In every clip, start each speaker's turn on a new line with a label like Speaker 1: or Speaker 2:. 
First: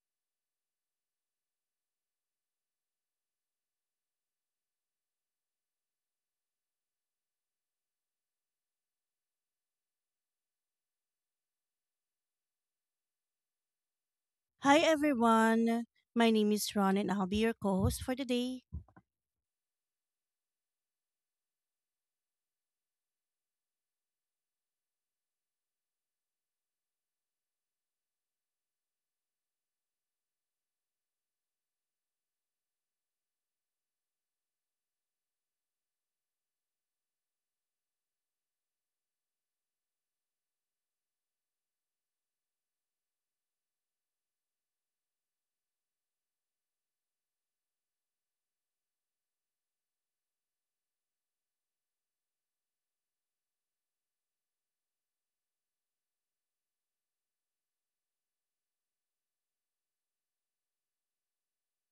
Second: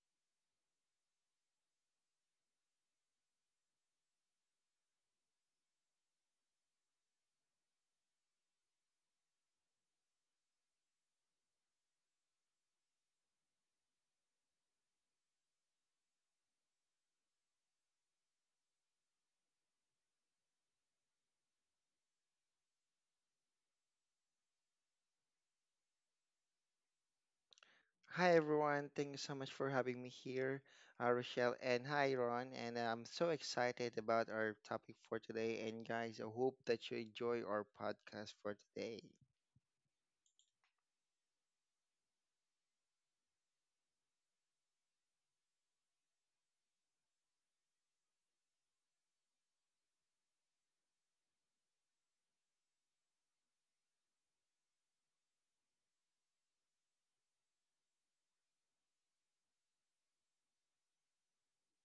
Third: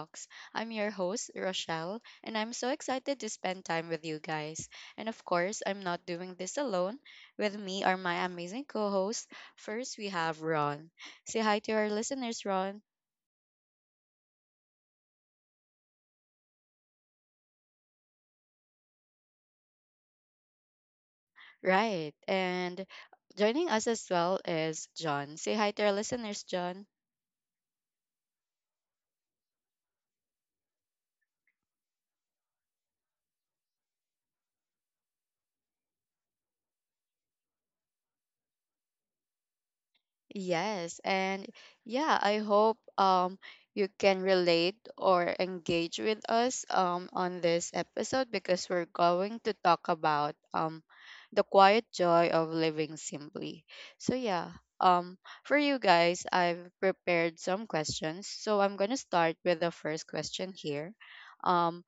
Speaker 1: talks. I'm your host, Rochelle, and I'm so excited to spend time with you guys. And of course, I'm not doing this alone. With me are my amazing co hosts. First, we have Ron. Say hi to our listeners, Ron.
Speaker 2: Hi everyone. My name is Ron and I'll be your co-host for today.
Speaker 1: Right, and joining us as well is John. Say hi to our listeners, John.
Speaker 3: Hi everyone, thank you so much for having me here, Rochelle, and hi Ron. And I'm so excited about our topic for today. And guys, I hope that you enjoy our podcast for today.
Speaker 1: Yes, and yeah, I hope you can relate or engage with us on this episode because we're going to talk about the quiet joy of living simply. So yeah, um for you guys, I've prepared some questions. So I'm going to start with the first question here. Um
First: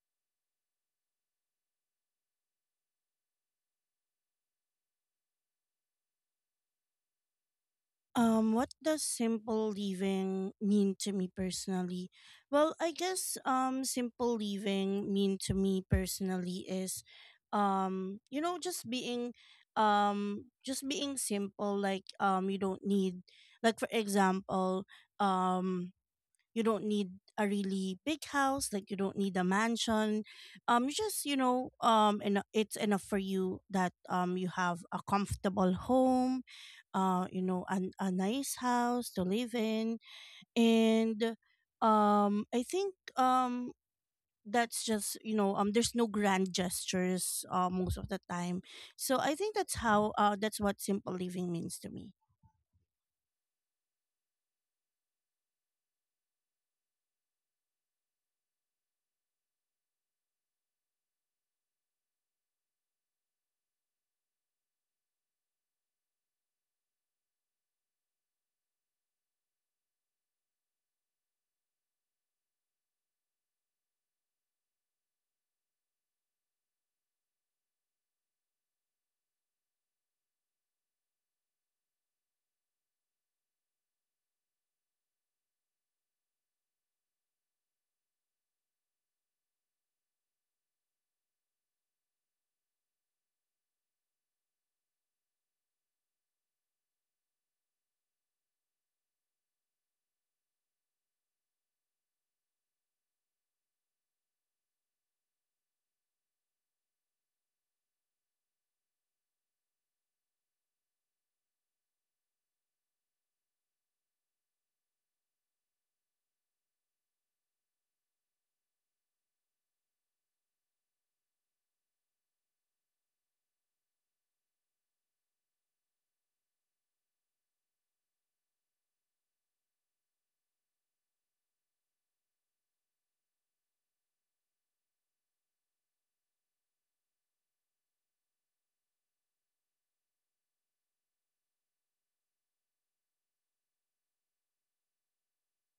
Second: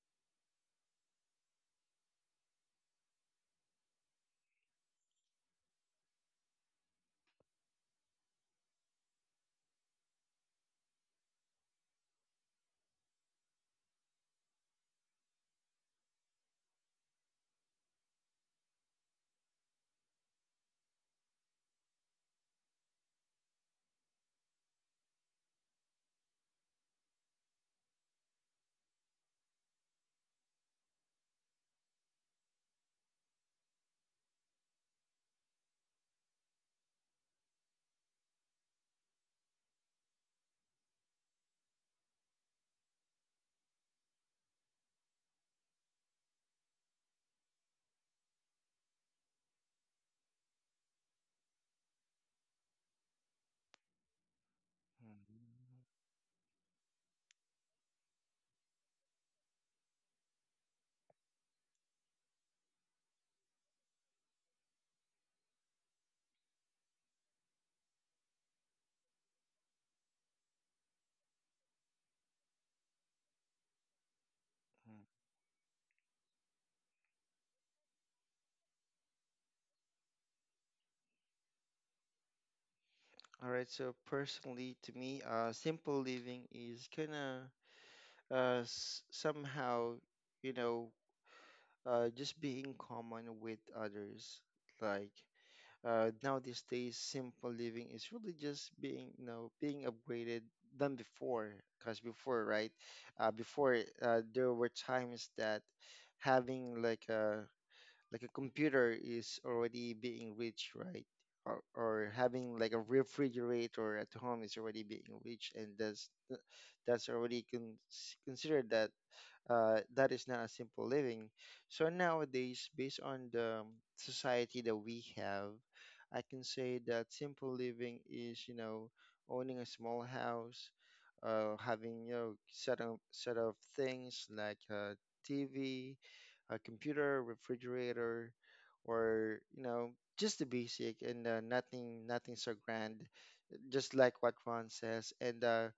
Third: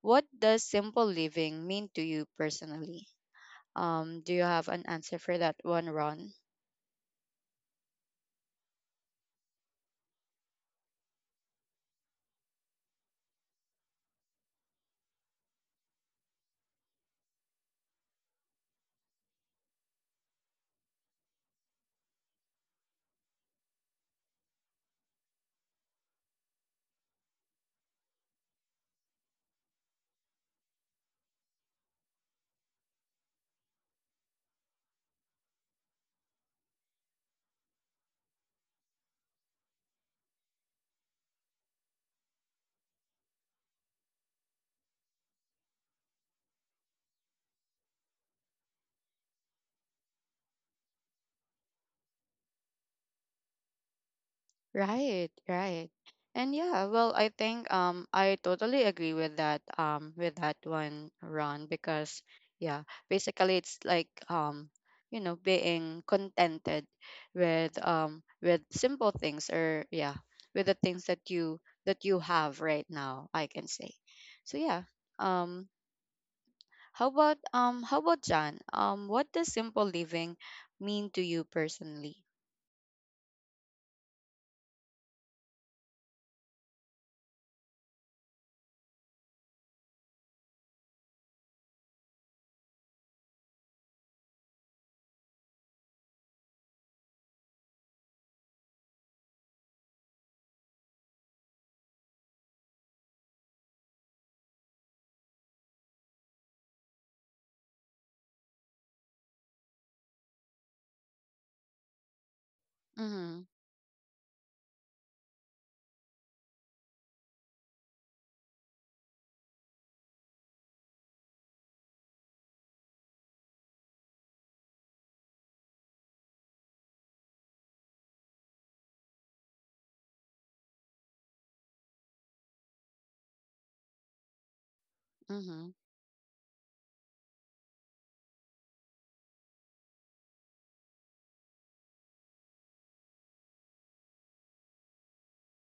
Speaker 1: what does simple living mean to you personally? Do you have an answer for that one, Ron?
Speaker 2: What does simple living mean to me personally? Well, I guess simple living mean to me personally is um you know just being just being simple, like you don't need, like, for example, um you don't need a really big house, like you don't need a mansion. You just you know and It's enough for you that you have a comfortable home, a nice house to live in. And um i think um that's just, you know, there's no grand gestures most of the time. So I think that's how that's what simple living means to me.
Speaker 1: Right,
Speaker 3: Mhm.
Speaker 1: right. And yeah, well, I think I totally agree with that with that one, Ron, because yeah, basically it's like you know being contented with simple things, or yeah, with the things that you have right now, I can say. So yeah, um how about John? What does simple living mean to you personally?
Speaker 3: All right, so personally, to me, simple living is kind of somehow, you know, just being common with others. Like, now these days simple living is really just being you know being upgraded than before because before, right? Before there were times that having like a computer is already being rich, right? Or having like a
Speaker 1: Mhm.
Speaker 3: refrigerator at home is already being rich and that's already considered that that is not a simple living. So nowadays, based on the society that we have, I can say that simple living is, you know, owning a small house, having, you know, set of things like a
Speaker 1: Mhm.
Speaker 3: TV, a computer, refrigerator, or you know, just the basic and nothing so grand. Just like what Ron says, and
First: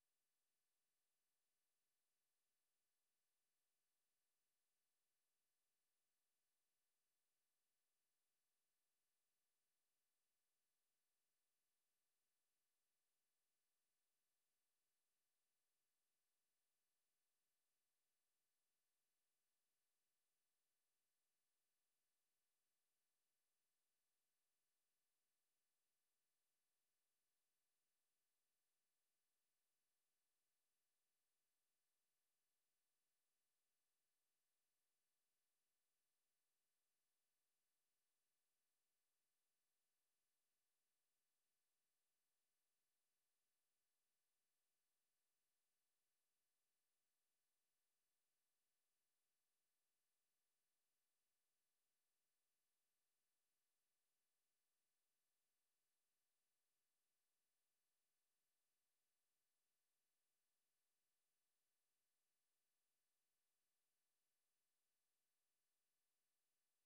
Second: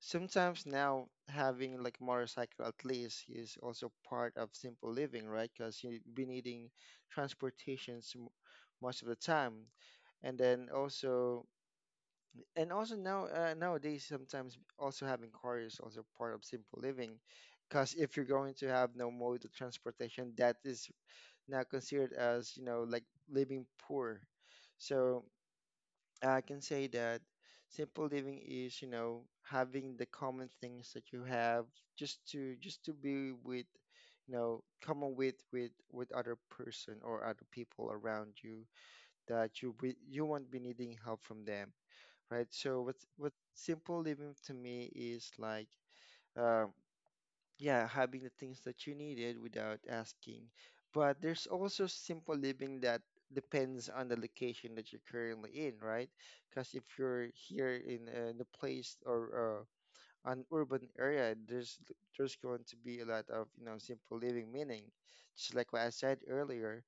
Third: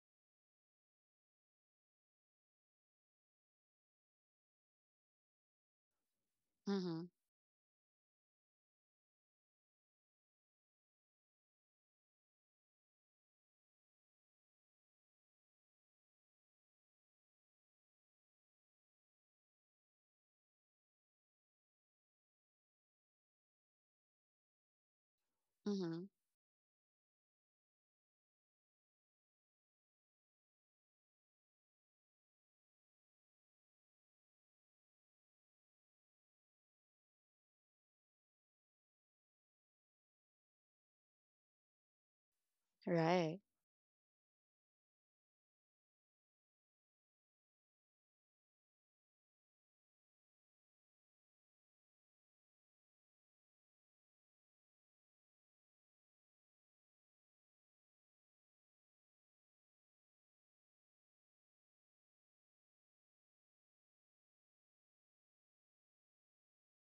Speaker 3: sometimes now having like motorcycle at least is also part of simple living, right? Because you be needing
Speaker 1: Mhm.
Speaker 3: transportations, most of the time, and then also and also nowadays sometimes also having car is also part of simple living. Because if you're going to have no mode of transportation, that is now considered as you know like living poor. So
Speaker 1: Mhm.
Speaker 3: I can say that simple living is, you know, having the common things that you have just to be with, you know, common with with other person or other people around you that you won't be needing help from them, right? So what
Speaker 1: Right.
Speaker 3: simple living to me is like. Um, yeah, having the things that you needed without asking. But there's also simple living that depends on the location that you're currently in, right? Because if you're here in place or an urban area, there's going to be a lot of you know simple living meaning, just like what I said earlier.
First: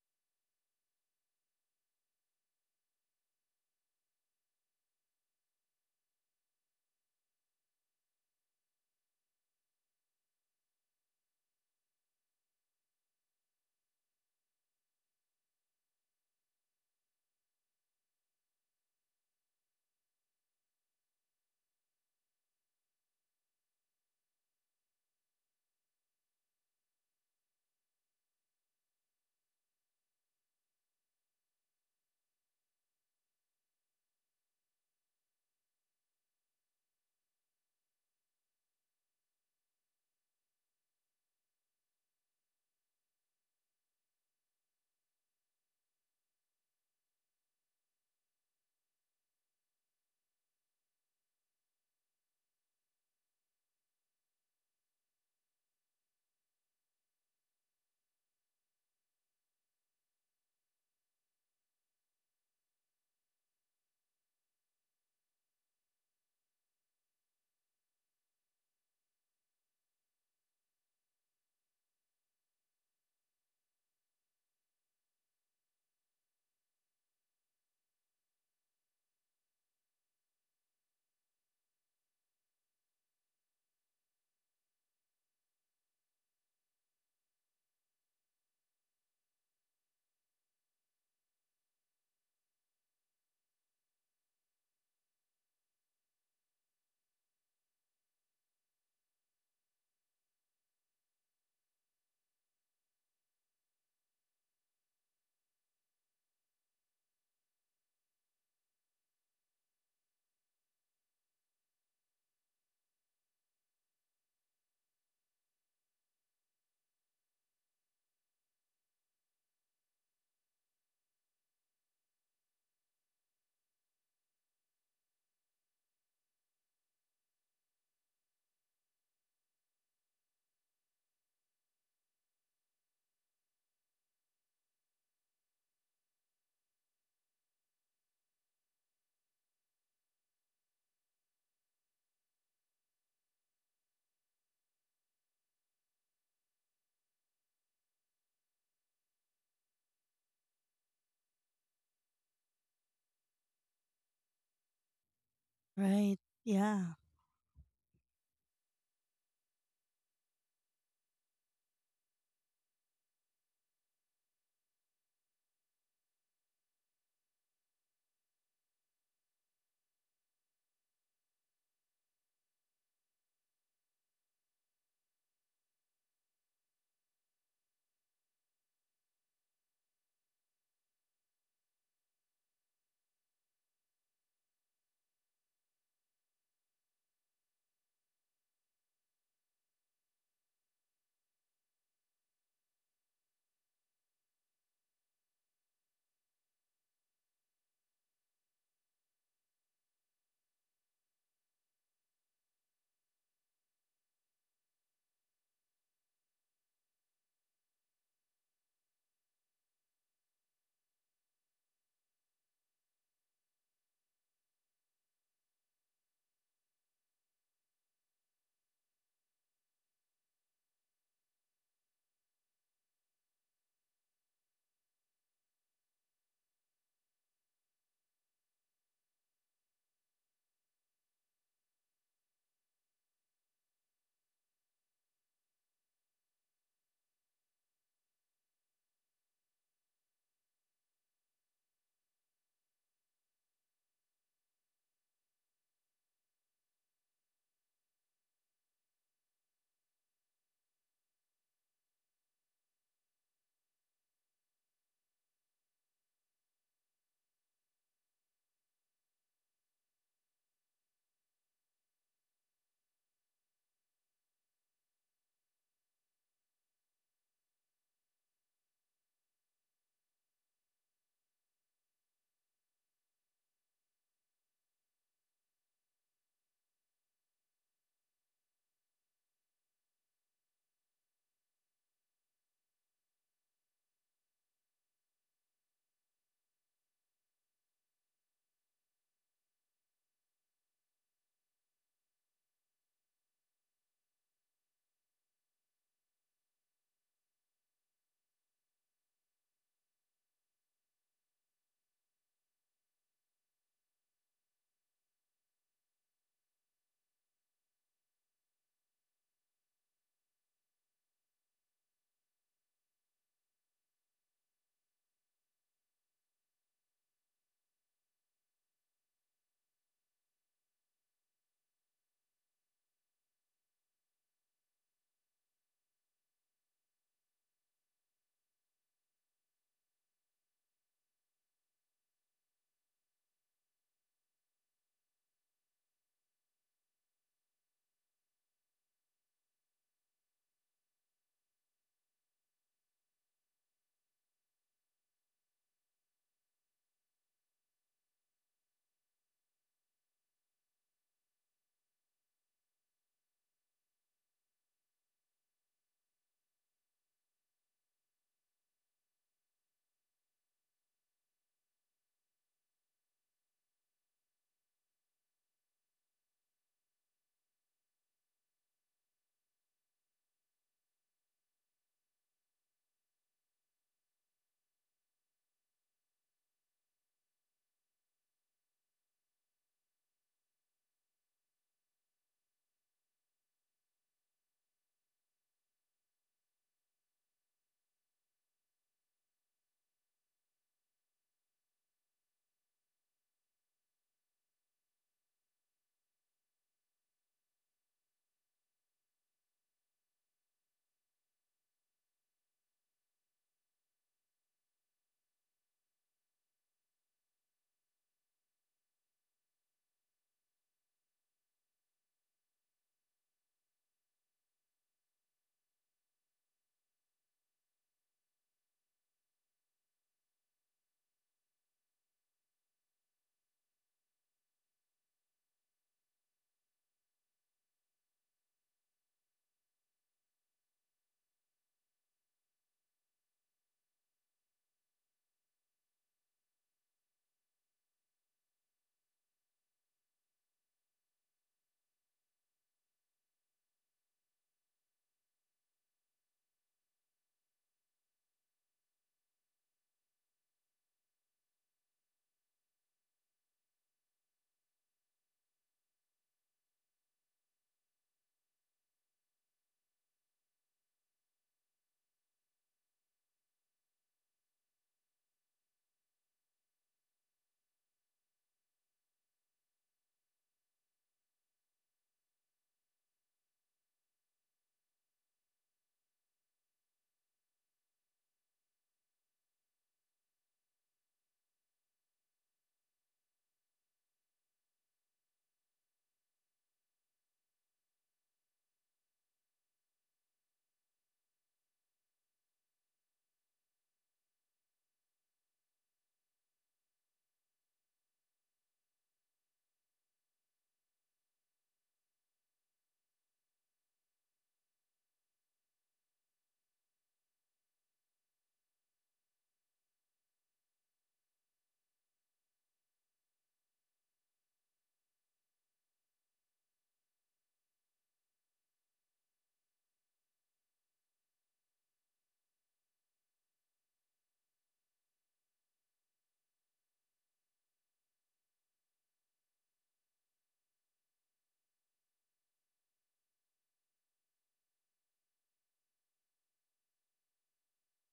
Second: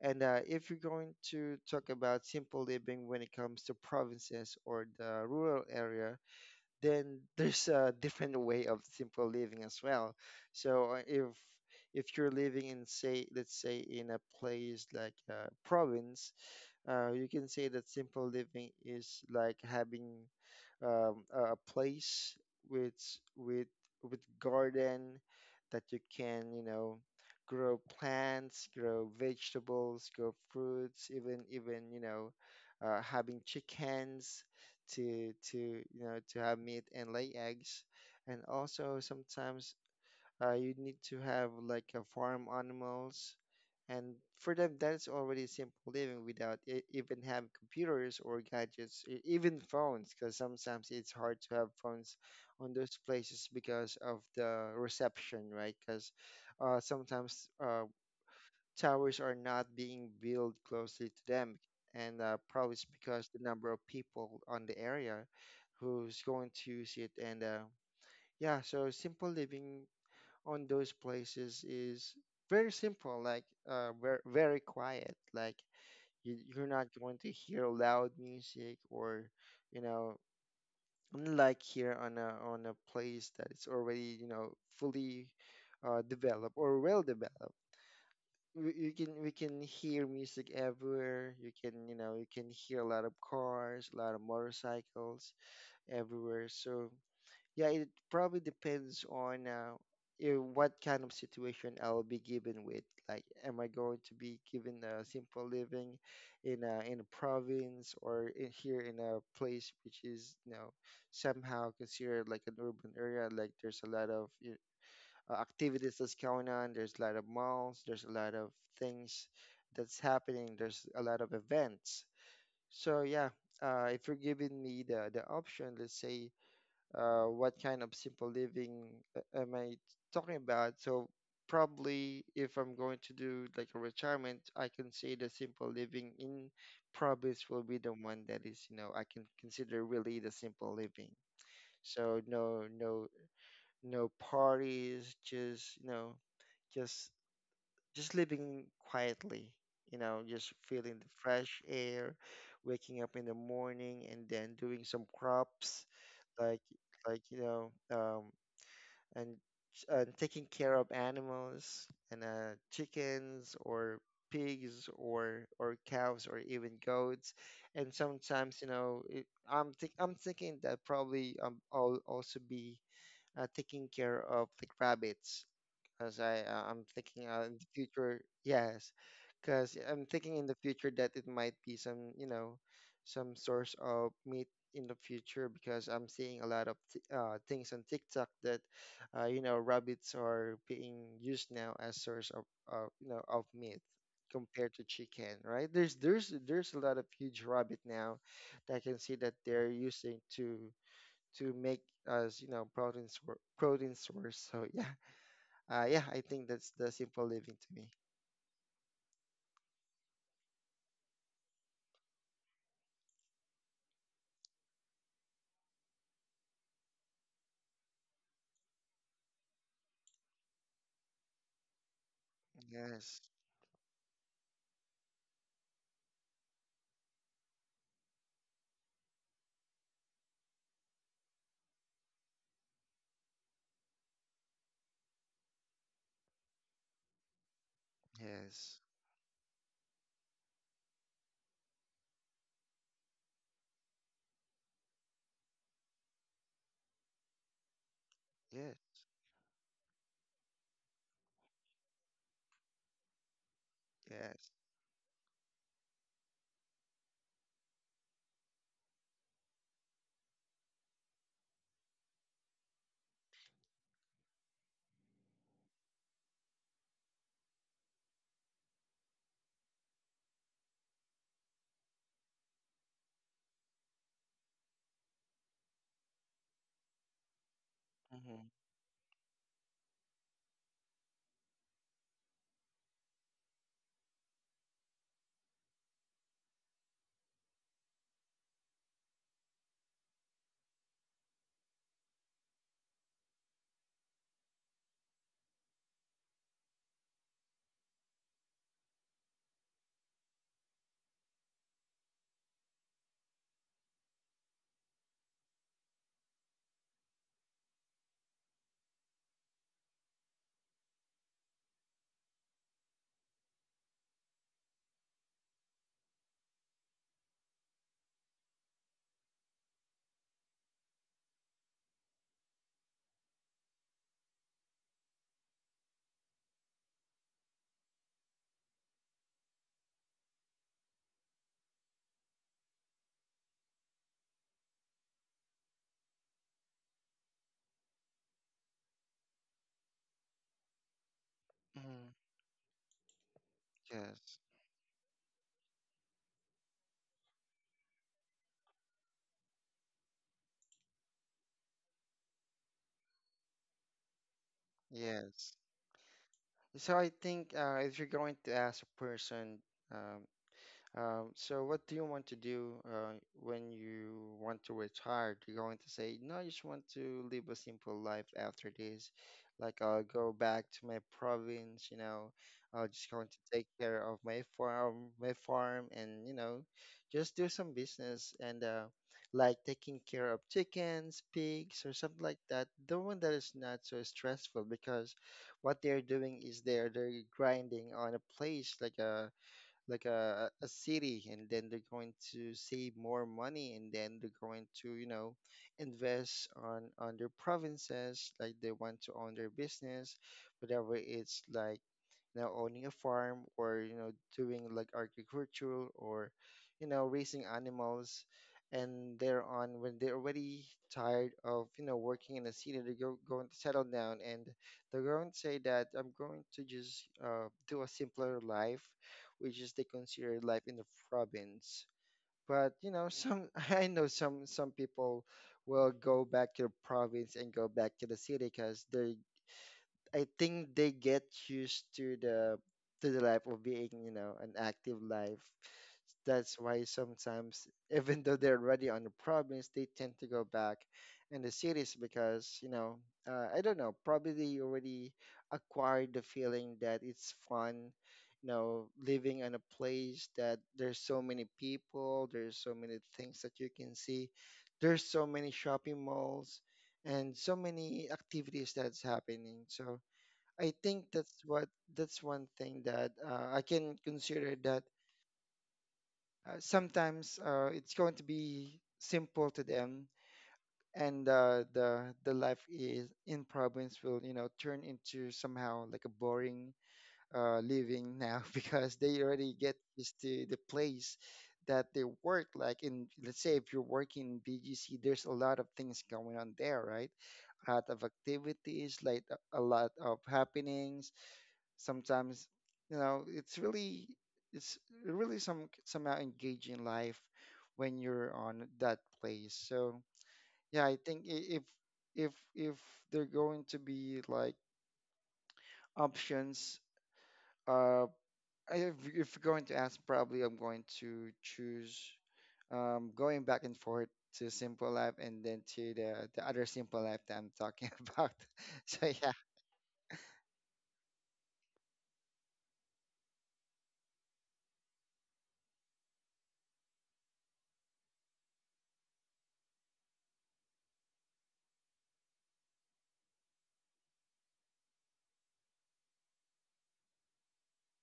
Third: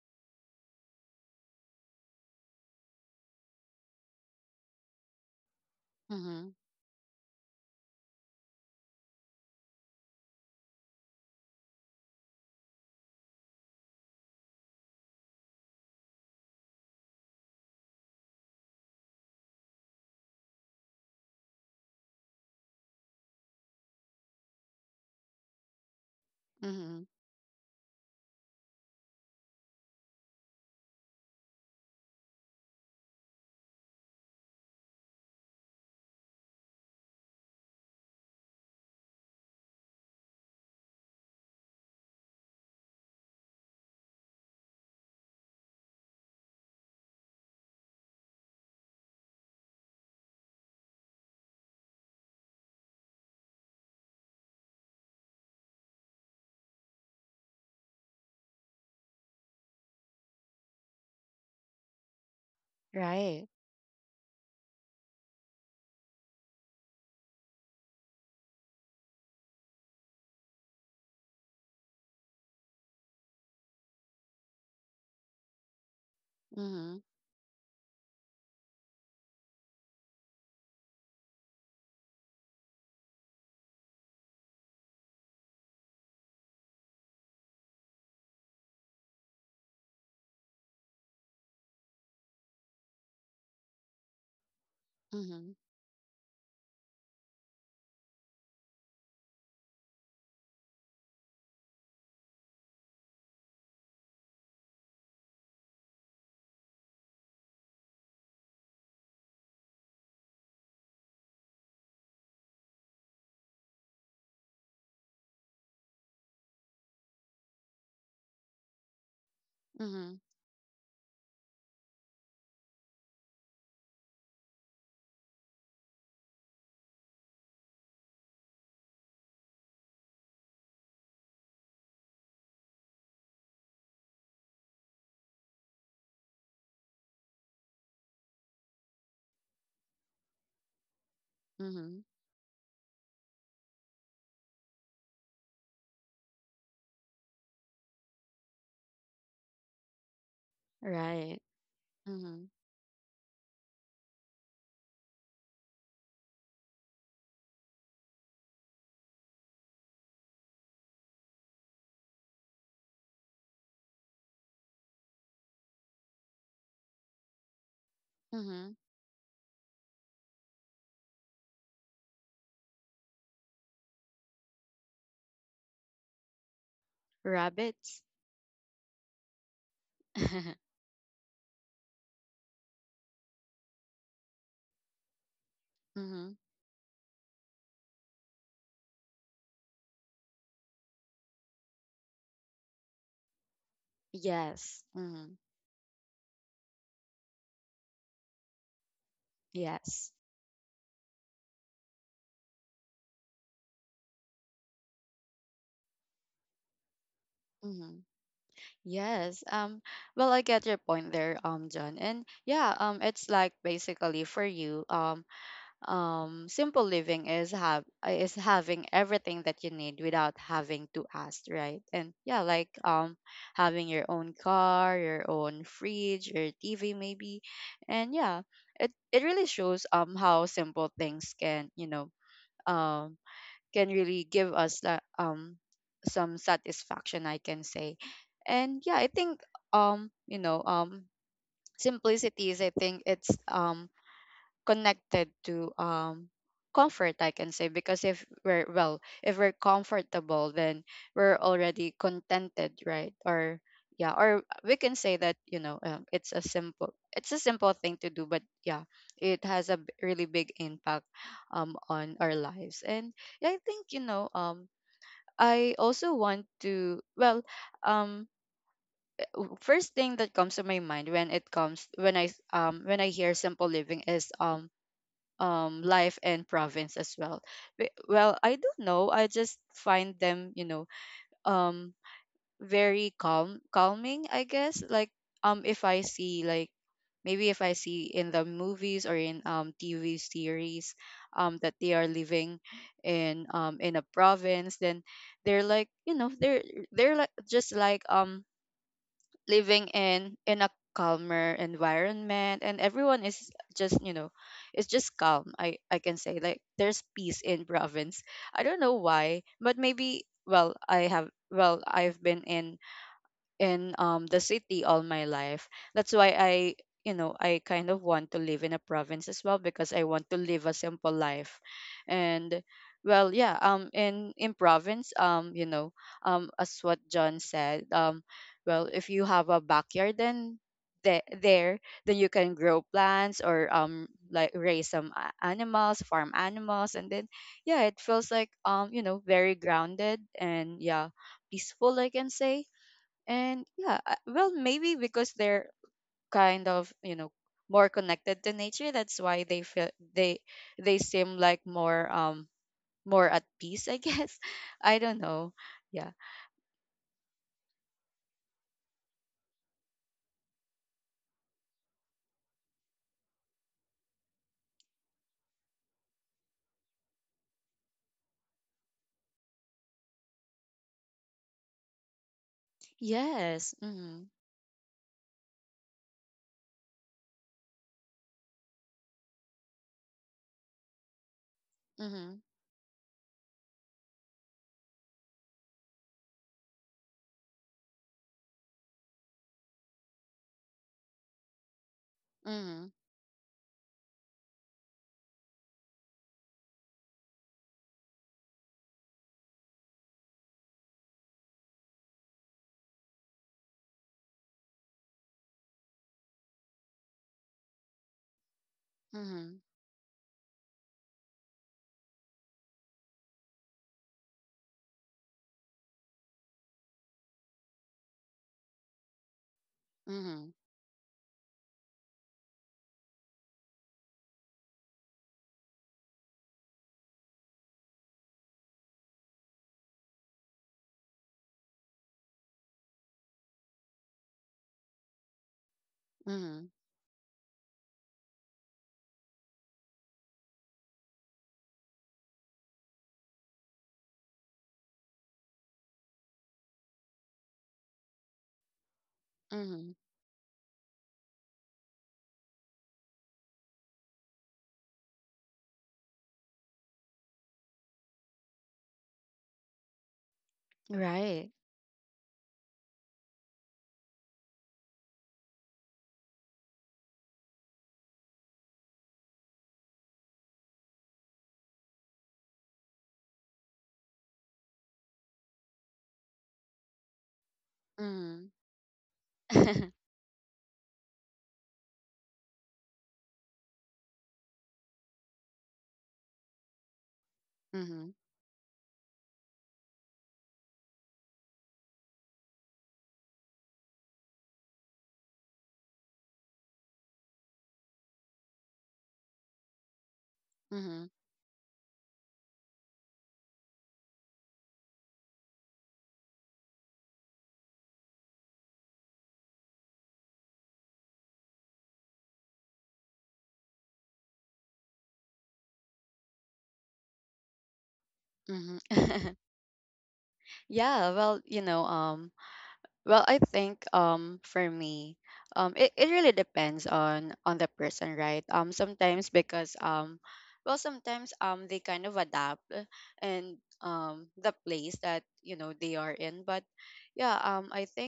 Speaker 3: And if you're going to talk about simple living when it comes to provinces or the rural area,
Speaker 1: Mhm.
Speaker 3: then there's a different way of simple living as well. So if you're living in, say, let's say in a place like a province, you can say that simple living is like having a place with with garden that you can you know
Speaker 1: Mhm.
Speaker 3: grow plants, grow vegetables, grow fruits, even you know having chickens to you know to have meat and lay eggs, and also sometimes you need to have like a farm animals and for them that's already simple living without even having computers or gadgets, even phones because sometimes it's hard to have phones on those places because of the reception, right? Because sometimes towers are not being built closely to them and probably it's because the
Speaker 1: Right.
Speaker 3: number of people on the area who's going to use it . And yeah, so simple living on those places is very simple, like very, very quiet. Like you, you're not
Speaker 1: Mhm.
Speaker 3: going to hear loud music or, you know, unlike here on a place that it's already you know fully developed or well developed. You can we can hear music everywhere. You can you know you can hear a lot of cars, a lot of motorcycles
Speaker 1: Mhm.
Speaker 3: everywhere. So yeah, it probably depends on what kind of situation I will be given with. Like, am I going to be given a simple living in a province or in, here in a place which is, you know, somehow considered like an urban area? Like, there's a lot of you activities that's going on. There's a lot of malls. There's a lot of things that's
Speaker 1: Mhm.
Speaker 3: happening. There's a lot of events. So if you're giving me the option, let's say what kind of simple living am I talking about? So probably if I'm going to do like a retirement, I can say the simple living in province will be the one that is, you know, I can consider really the simple living.
Speaker 1: Mhm.
Speaker 3: So no, no, no parties, just, you know, just, just living quietly, you know, just feeling the
Speaker 1: Right.
Speaker 3: fresh air,
Speaker 1: Mhm.
Speaker 3: waking up in the morning and then doing some crops
Speaker 2: Right,
Speaker 3: like
Speaker 2: yeah.
Speaker 3: you know and taking care of animals and chickens or pigs or cows or even goats, and sometimes you
Speaker 1: Mhm.
Speaker 3: know it, I'm thinking that probably I'll also be taking care of like rabbits because I'm thinking in the
Speaker 1: Rabbits.
Speaker 3: future. Yes, because I'm thinking in the future that it might be some you know some source of meat in the future because I'm
Speaker 1: Mhm.
Speaker 3: seeing a lot of t things on TikTok that you know rabbits are being used now as source of you know of meat. Compared
Speaker 1: Yes.
Speaker 3: to
Speaker 1: Mhm.
Speaker 3: chicken, right? There's a lot of huge rabbit now that I can see that they're
Speaker 1: Yes.
Speaker 3: using to make us you know protein sour protein source, so yeah, yeah, I think that's the simple living to me.
Speaker 1: Mhm. Yes. Well, I get your point there, John. And yeah, it's like basically for you simple living is have is having everything that you need without having to ask, right? And yeah, like
Speaker 3: Yes,
Speaker 1: having your own car, your own fridge, your tv maybe, and yeah, it really shows how simple things can, you know, um can really give us some satisfaction, I can say. And
Speaker 3: yes,
Speaker 1: yeah, I think you know simplicity is, I think it's connected to comfort, I can say, because if we're,
Speaker 3: yes,
Speaker 1: well, if we're comfortable, then we're already contented, right? or Yeah, or
Speaker 3: yes.
Speaker 1: we can say that, you know, it's a simple, it's a simple thing to do, but yeah, it has a really big impact on our lives. And yeah, I think, you know, I also want to, well um first thing that comes to my mind when it comes when I hear simple living is life and province as well. Well,
Speaker 3: Mm-hmm.
Speaker 1: I don't know, I just find them, you know, um very calm, calming, I guess. Like, if I see, like, maybe if I see in the movies or in tv series, that they are living in a province, then they're like, you know, they're like, just like, living in a calmer environment, and everyone is just, you know, it's just calm, I can say, like, there's peace in province. I don't know why, but maybe, well, I have well I've been in the city all my life. That's why I, you know, I kind of want to live in a province as well, because I want to live a simple life. And well, yeah, in province, you know, as what John said, well, if you have a backyard, then the- there then you can grow plants, or like raise some animals, farm animals, and then yeah, it feels like, you know, very grounded, and yeah, peaceful, I can
Speaker 3: Mm-hmm.
Speaker 1: say. And yeah,
Speaker 3: Yes,
Speaker 1: well, maybe because they're kind of, you know, more connected to nature, that's why they feel, they they seem like more more at peace, I guess. I don't know.
Speaker 3: yes.
Speaker 1: Yeah.
Speaker 3: So I think if you're going to ask a person, um, so what do you want to do when you want to retire? You're going to say, no, I just want to live a simple life after this. Like I'll go back to my province, you know, I'll just going to
Speaker 1: Yes.
Speaker 3: take care of
Speaker 1: Mhm.
Speaker 3: my farm, and you know, just do some business and like taking care of chickens, pigs, or something
Speaker 1: Mhm.
Speaker 3: like that. The one that is not so stressful because what they're doing is they're grinding on a place like a city and then they're going to
Speaker 1: Mhm.
Speaker 3: save more money and then they're going to you know invest on their provinces like they want to own their business whatever it's like now owning a farm or you know doing like agricultural or you know raising animals and they're
Speaker 1: Mhm.
Speaker 3: on when they're already tired of you know working in a city they're going to settle down and they're going to say that I'm going to just do a simpler life which is they consider
Speaker 1: Mhm.
Speaker 3: life in the province but you know some I know some people will go back to the province and go back to the city because they're I think they get used to the life of being, you know, an active life. That's
Speaker 1: Mhm.
Speaker 3: why sometimes, even though they're already on the province, they tend to go back in the cities because, you know, I don't know, probably they already acquired the feeling that it's fun, you know, living in a
Speaker 1: Mhm.
Speaker 3: place that there's so many people, there's so many things that you can see, there's so many shopping malls, and so many activities that's happening. So I think
Speaker 1: Right.
Speaker 3: that's what, that's one thing that I can consider that sometimes it's going to be simple to them, and the life is in province will you know turn into somehow like a boring living
Speaker 1: Mhm.
Speaker 3: now because they already get used to the place that they work. Like in, let's say if you're working in BGC, there's a lot of things going on there, right? A lot
Speaker 1: Mhm.
Speaker 3: of activities, like a lot of happenings sometimes you know it's really somehow engaging life when you're on that place, so yeah, I
Speaker 1: Mhm.
Speaker 3: think, if they're going to be like options, uh if you're going to ask, probably I'm going to choose going back and forth to simple life and then to the other simple life that I'm talking about,
Speaker 1: Mhm.
Speaker 3: so yeah.
Speaker 1: Yeah, well, you know, well, I think for me, it, it really depends on the person, right? Sometimes, because well, sometimes they kind of adapt, and the place that, you know, they are in. But yeah,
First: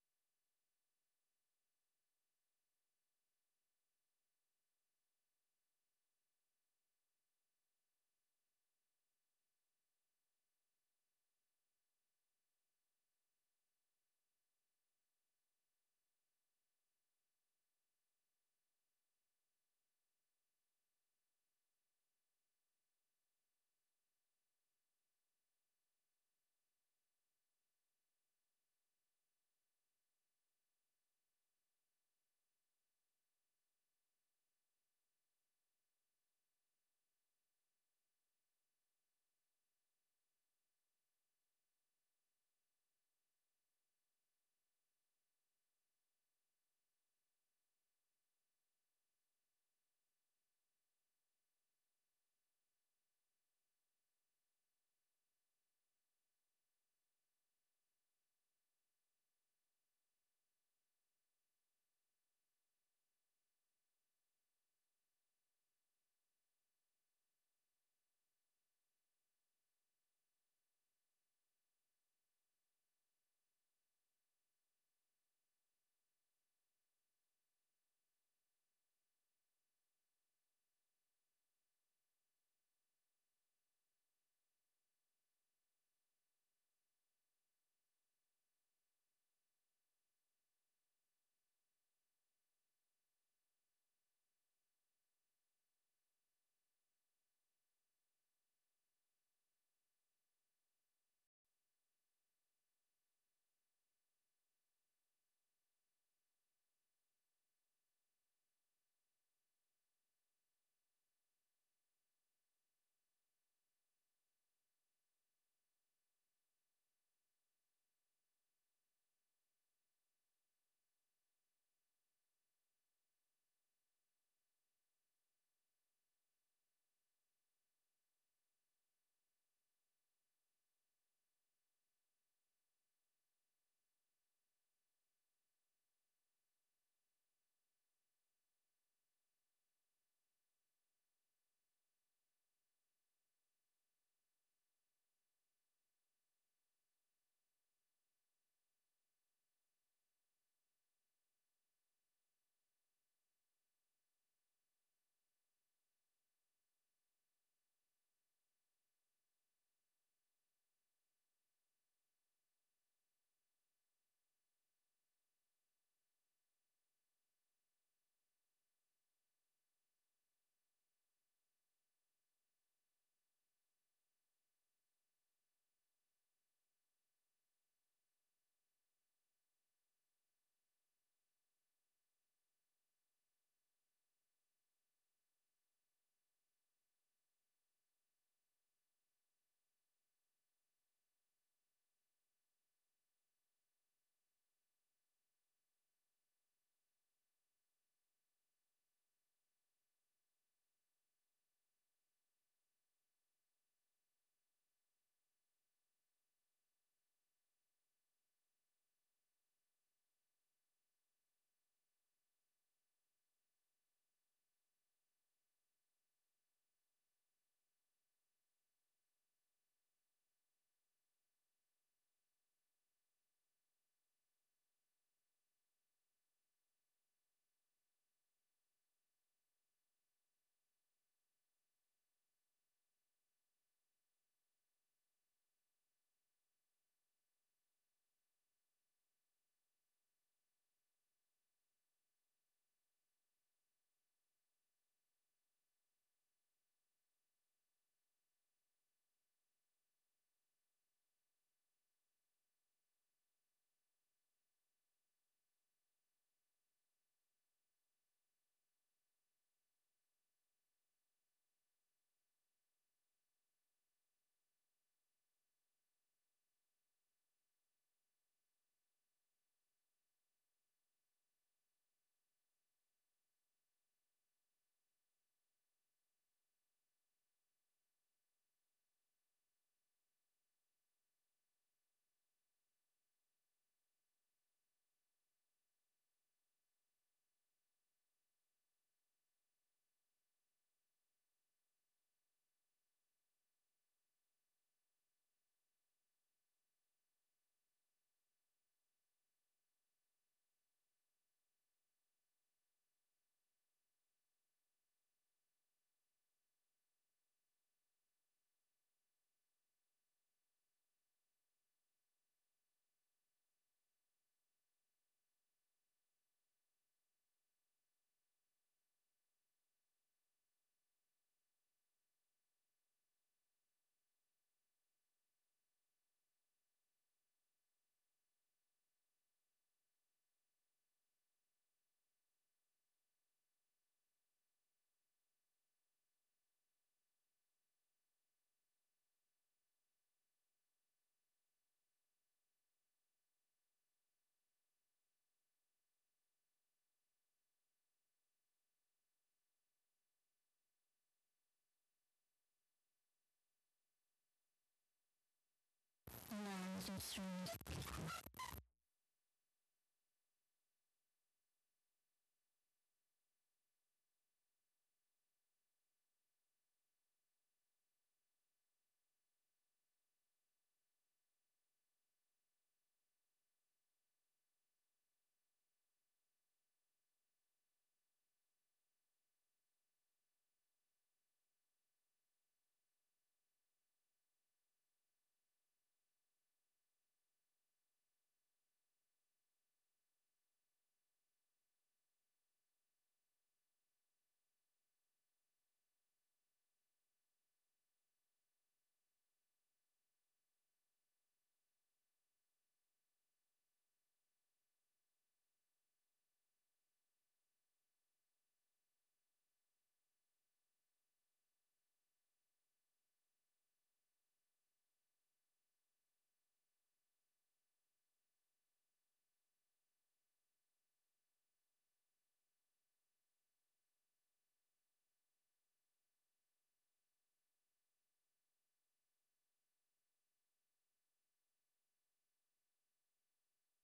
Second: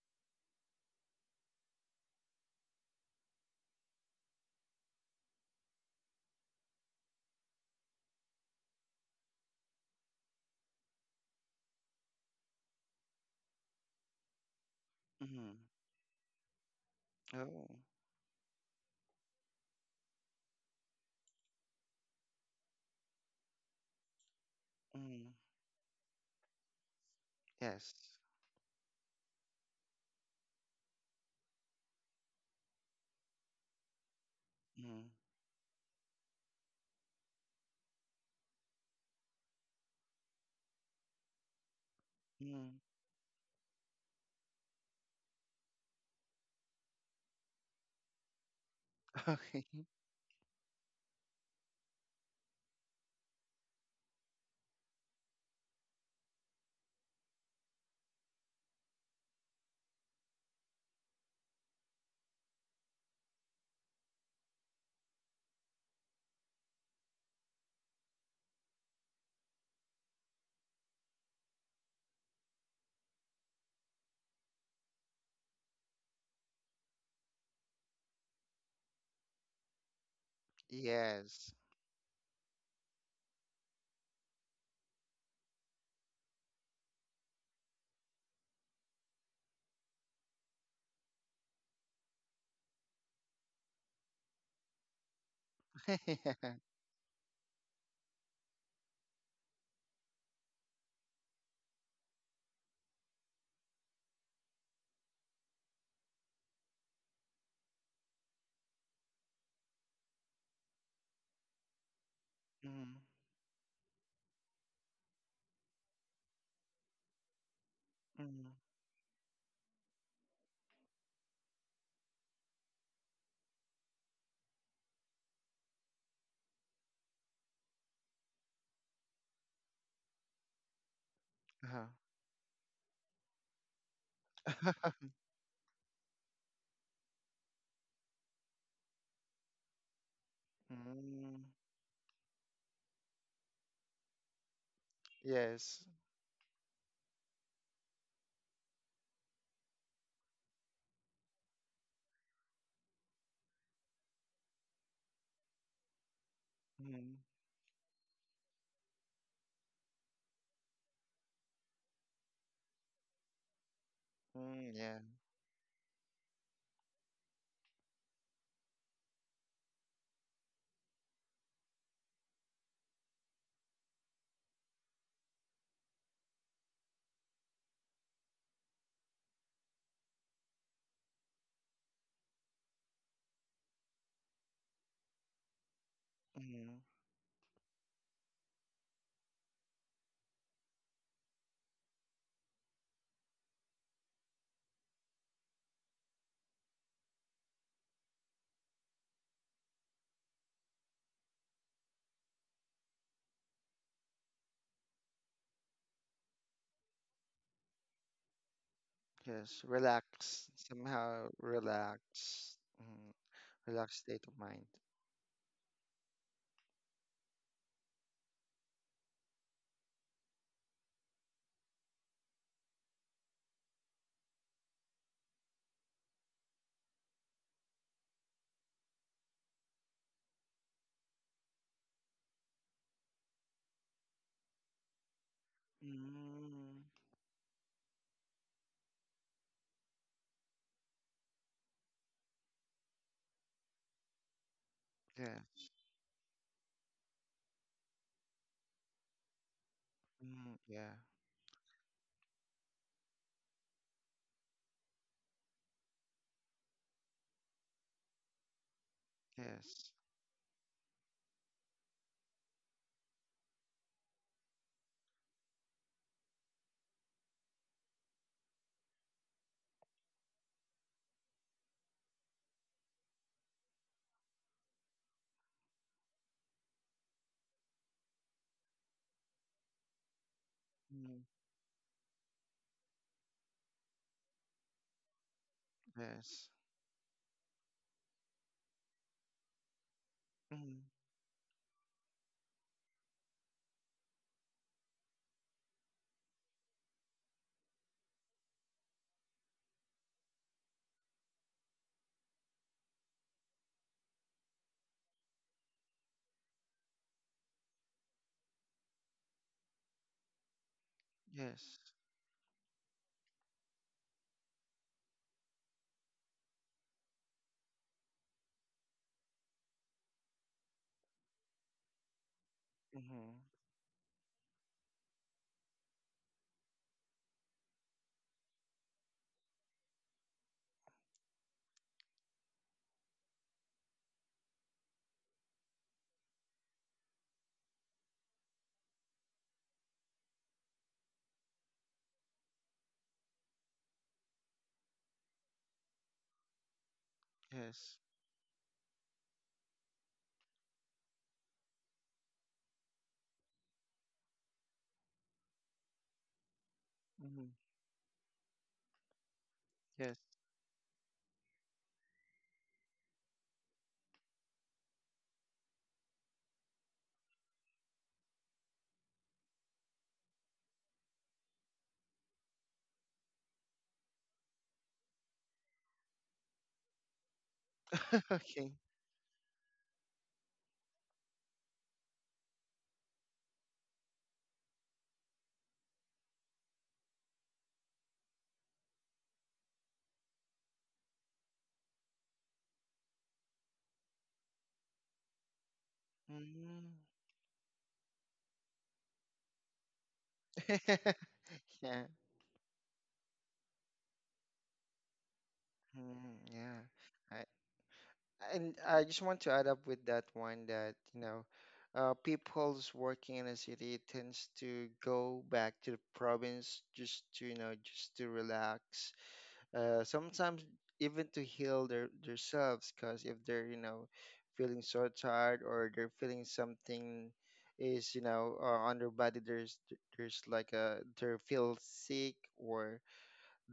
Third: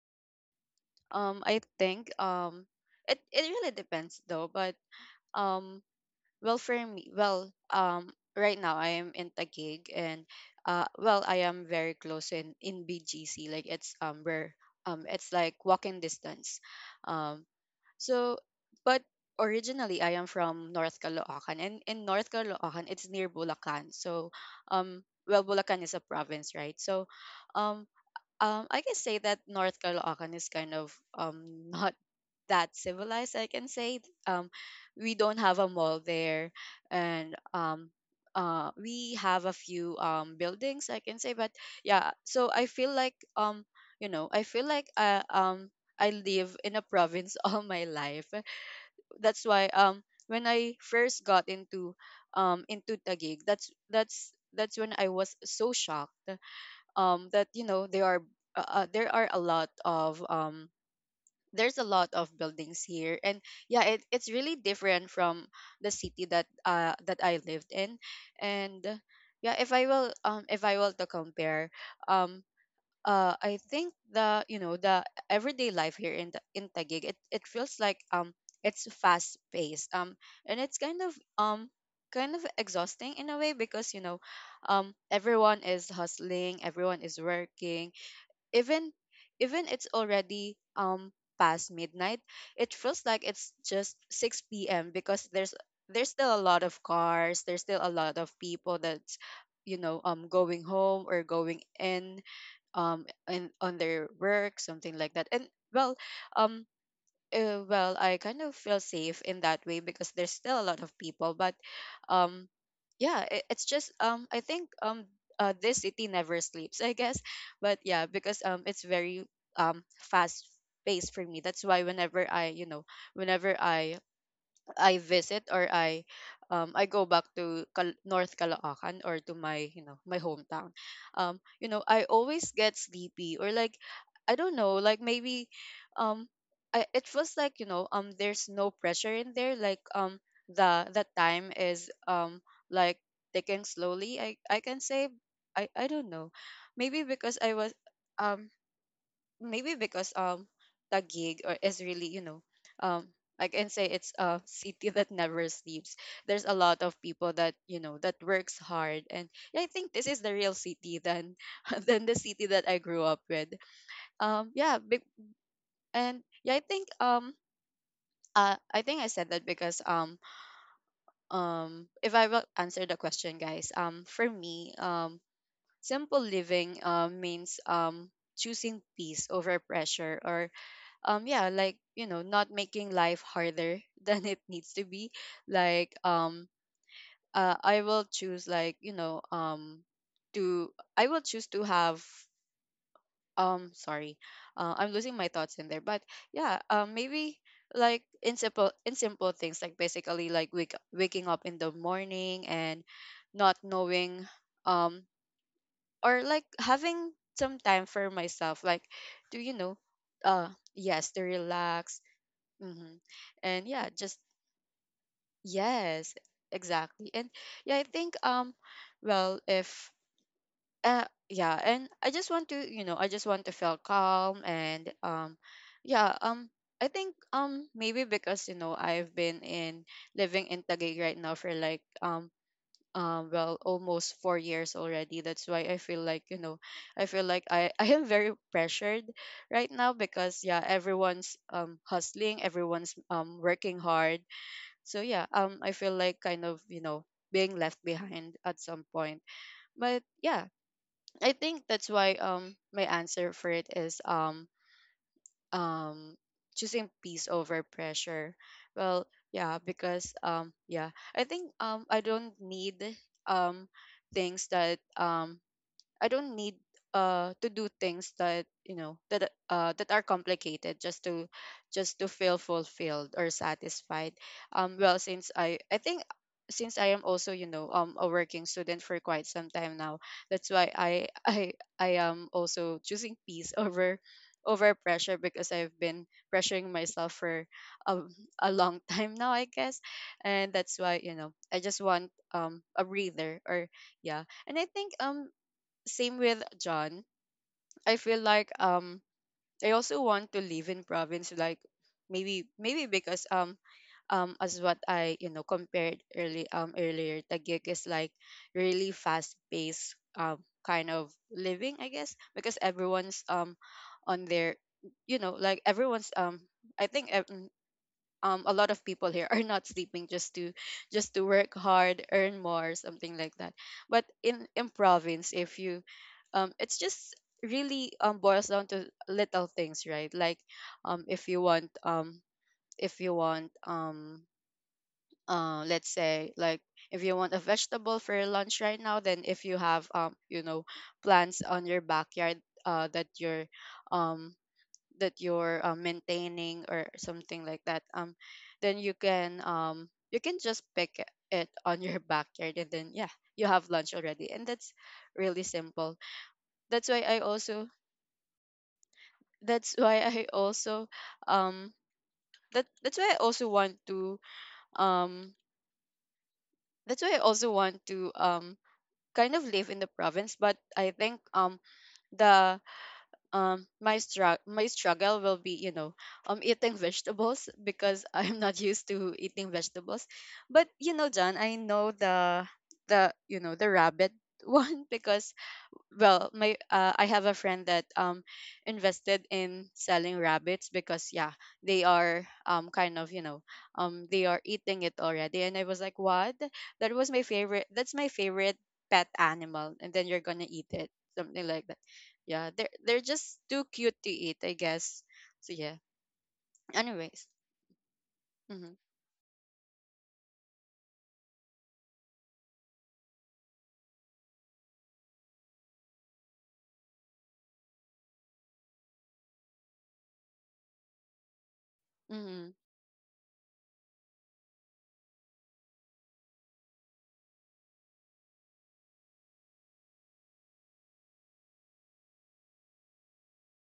Speaker 1: I think it, it really depends, though, but um well, for me, well, right now I am in Taguig, and well, I am very close in BGC. Like, it's where it's
Speaker 3: Hmm.
Speaker 1: like walking distance. Um,
Speaker 3: Oh.
Speaker 1: so but originally I am from North Caloocan, and in North Caloocan it's near Bulacan. So
Speaker 3: Mhm.
Speaker 1: well, Bulacan is a province, right? So um.
Speaker 3: Yes.
Speaker 1: I can say that North Caloocan is kind of not that civilized, I can say. um we don't have a mall there, and we have a few buildings, I can say, but yeah, so I
Speaker 3: Hmm.
Speaker 1: feel like, you know, I feel like I live in a province all my life. That's
Speaker 3: Okay.
Speaker 1: why when I first got into Taguig, that's when I was so shocked, that, you know, there are a lot of there's a lot of buildings here, and yeah, it's really different from the city that that I lived in. And yeah, if I will if I will to compare, um I think the, you know, the everyday life here in the in Taguig, it feels like, it's fast paced, and it's kind of,
Speaker 3: Yes.
Speaker 1: kind of exhausting in a way, because, you know, everyone is hustling, everyone is working, even it's already past midnight. It feels like it's just 6 p.m., because there's, still
Speaker 3: Yeah.
Speaker 1: a lot of cars, there's still a lot of people that's, you know, going home or going in on their work, something like that. And well, um well, I kind of feel safe in that way, because there's still a lot of people, but um,
Speaker 3: Mm,
Speaker 1: yeah, it's just, I think, this city never sleeps, I guess, but yeah, because
Speaker 3: mm,
Speaker 1: it's very um fast paced for me. That's why whenever I, you know, whenever I visit, or I go back to North Caloocan, or to my, you know, my hometown, you know,
Speaker 3: uh-huh.
Speaker 1: I always get sleepy, or like, I don't know, like, maybe um it feels like, you know, there's no pressure in there, like the
Speaker 3: Mm,
Speaker 1: time is like ticking slowly, I can say. I
Speaker 3: yes.
Speaker 1: I don't know, maybe because I was um maybe because Taguig or is really, you know, um I can say it's a city that never sleeps. There's a lot of
Speaker 3: Mm,
Speaker 1: people that, you know, that works hard. And yeah, I think this is the real city than than the city that I grew up with.
Speaker 3: mm,
Speaker 1: Yeah,
Speaker 3: yeah.
Speaker 1: big, and yeah, I think I think I said that because if I will answer the question, guys, for me simple living means choosing peace over pressure, or yeah, like, you know, not making life harder than it needs to be. Like
Speaker 3: Mm,
Speaker 1: I will choose, like, you know, to I will choose to have sorry, I'm losing my thoughts in there, but yeah, maybe like in simple, in simple things, like basically like waking up in the morning, and not knowing um or like having some time for myself, like to, you
Speaker 3: yes.
Speaker 1: know, uh
Speaker 3: Relax.
Speaker 1: yes, to
Speaker 3: Somehow
Speaker 1: relax.
Speaker 3: relax.
Speaker 1: Mm-hmm.
Speaker 3: Mm,
Speaker 1: And yeah,
Speaker 3: relax
Speaker 1: just
Speaker 3: state of mind.
Speaker 1: yes, exactly. And yeah, I think well, if uh yeah, and I just want to, you know, I just want to feel calm, and yeah, I think maybe because, you know, I've been in living in Taguig right now for like well, almost 4 years already. That's why I feel like, you know,
Speaker 3: Mm,
Speaker 1: I feel like I I am very pressured right now, because yeah, everyone's hustling, everyone's working hard. So yeah,
Speaker 3: yeah.
Speaker 1: I feel like, kind of, you know, being left behind at some point, but yeah,
Speaker 3: Mm, yeah.
Speaker 1: I think that's why my answer for it is um choosing peace over pressure. Well, yeah,
Speaker 3: Yes.
Speaker 1: because yeah, I think I don't need um things that I don't need to do things that, you know, that that are complicated just to feel fulfilled or satisfied. Well, since I think, since I am also, you know, a working student for quite some time now, that's why I
Speaker 3: Mm,
Speaker 1: I am also choosing peace over over pressure, because I've been
Speaker 3: yes.
Speaker 1: pressuring myself for a, a long time now, I guess. And that's
Speaker 3: Mm,
Speaker 1: why, you know, I just want a breather, or yeah, and I think same with John. I feel like I also want to live in province like maybe because as what I compared early earlier Taguig is like really fast paced, kind of living
Speaker 3: yes.
Speaker 1: I guess because everyone's on their, you know, like everyone's I think a lot of people here are not sleeping just to work hard, earn more, something
Speaker 3: Mm-hmm.
Speaker 1: like that. But in province, if you it's just really boils down to little things, right? Like um if you want um if you want let's say like if you want a vegetable for your lunch right now, then if you have, you know, plants on your backyard um that you're maintaining or something like that,
Speaker 3: Yes.
Speaker 1: then you can just pick it on your backyard, and then, yeah, you have lunch already, and that's really simple. that's why i
Speaker 3: Mm-hmm.
Speaker 1: also that's why
Speaker 3: Yes.
Speaker 1: i also um that's why I also want to um that's why I also want to kind of live in the province. But I think the my struggle, my struggle will be, you know, eating vegetables because I'm not
Speaker 3: Okay.
Speaker 1: used to eating vegetables. But, you know, John, I know the, you know, the rabbit one, because, well, my I have a friend that invested in selling rabbits because, yeah, they are, kind of, you know, they are eating it already, and I was like, what? That
Speaker 3: Mm.
Speaker 1: was my favorite. That's my favorite pet animal, and then you're gonna eat it, something like that.
Speaker 3: Yeah.
Speaker 1: Yeah, they're just too cute to eat, I guess. So yeah,
Speaker 3: Mm, yeah.
Speaker 1: anyways.
Speaker 3: I,
Speaker 1: Mm-hmm.
Speaker 3: And I just want to add up with that one that, you know, people's working in a city tends to go back to the province just to, you know, just to relax. Sometimes even to heal their
Speaker 1: Mm-hmm.
Speaker 3: themselves, because if they're, you know, feeling so tired or they're feeling something is, you know, on their body, there's like a they feel sick or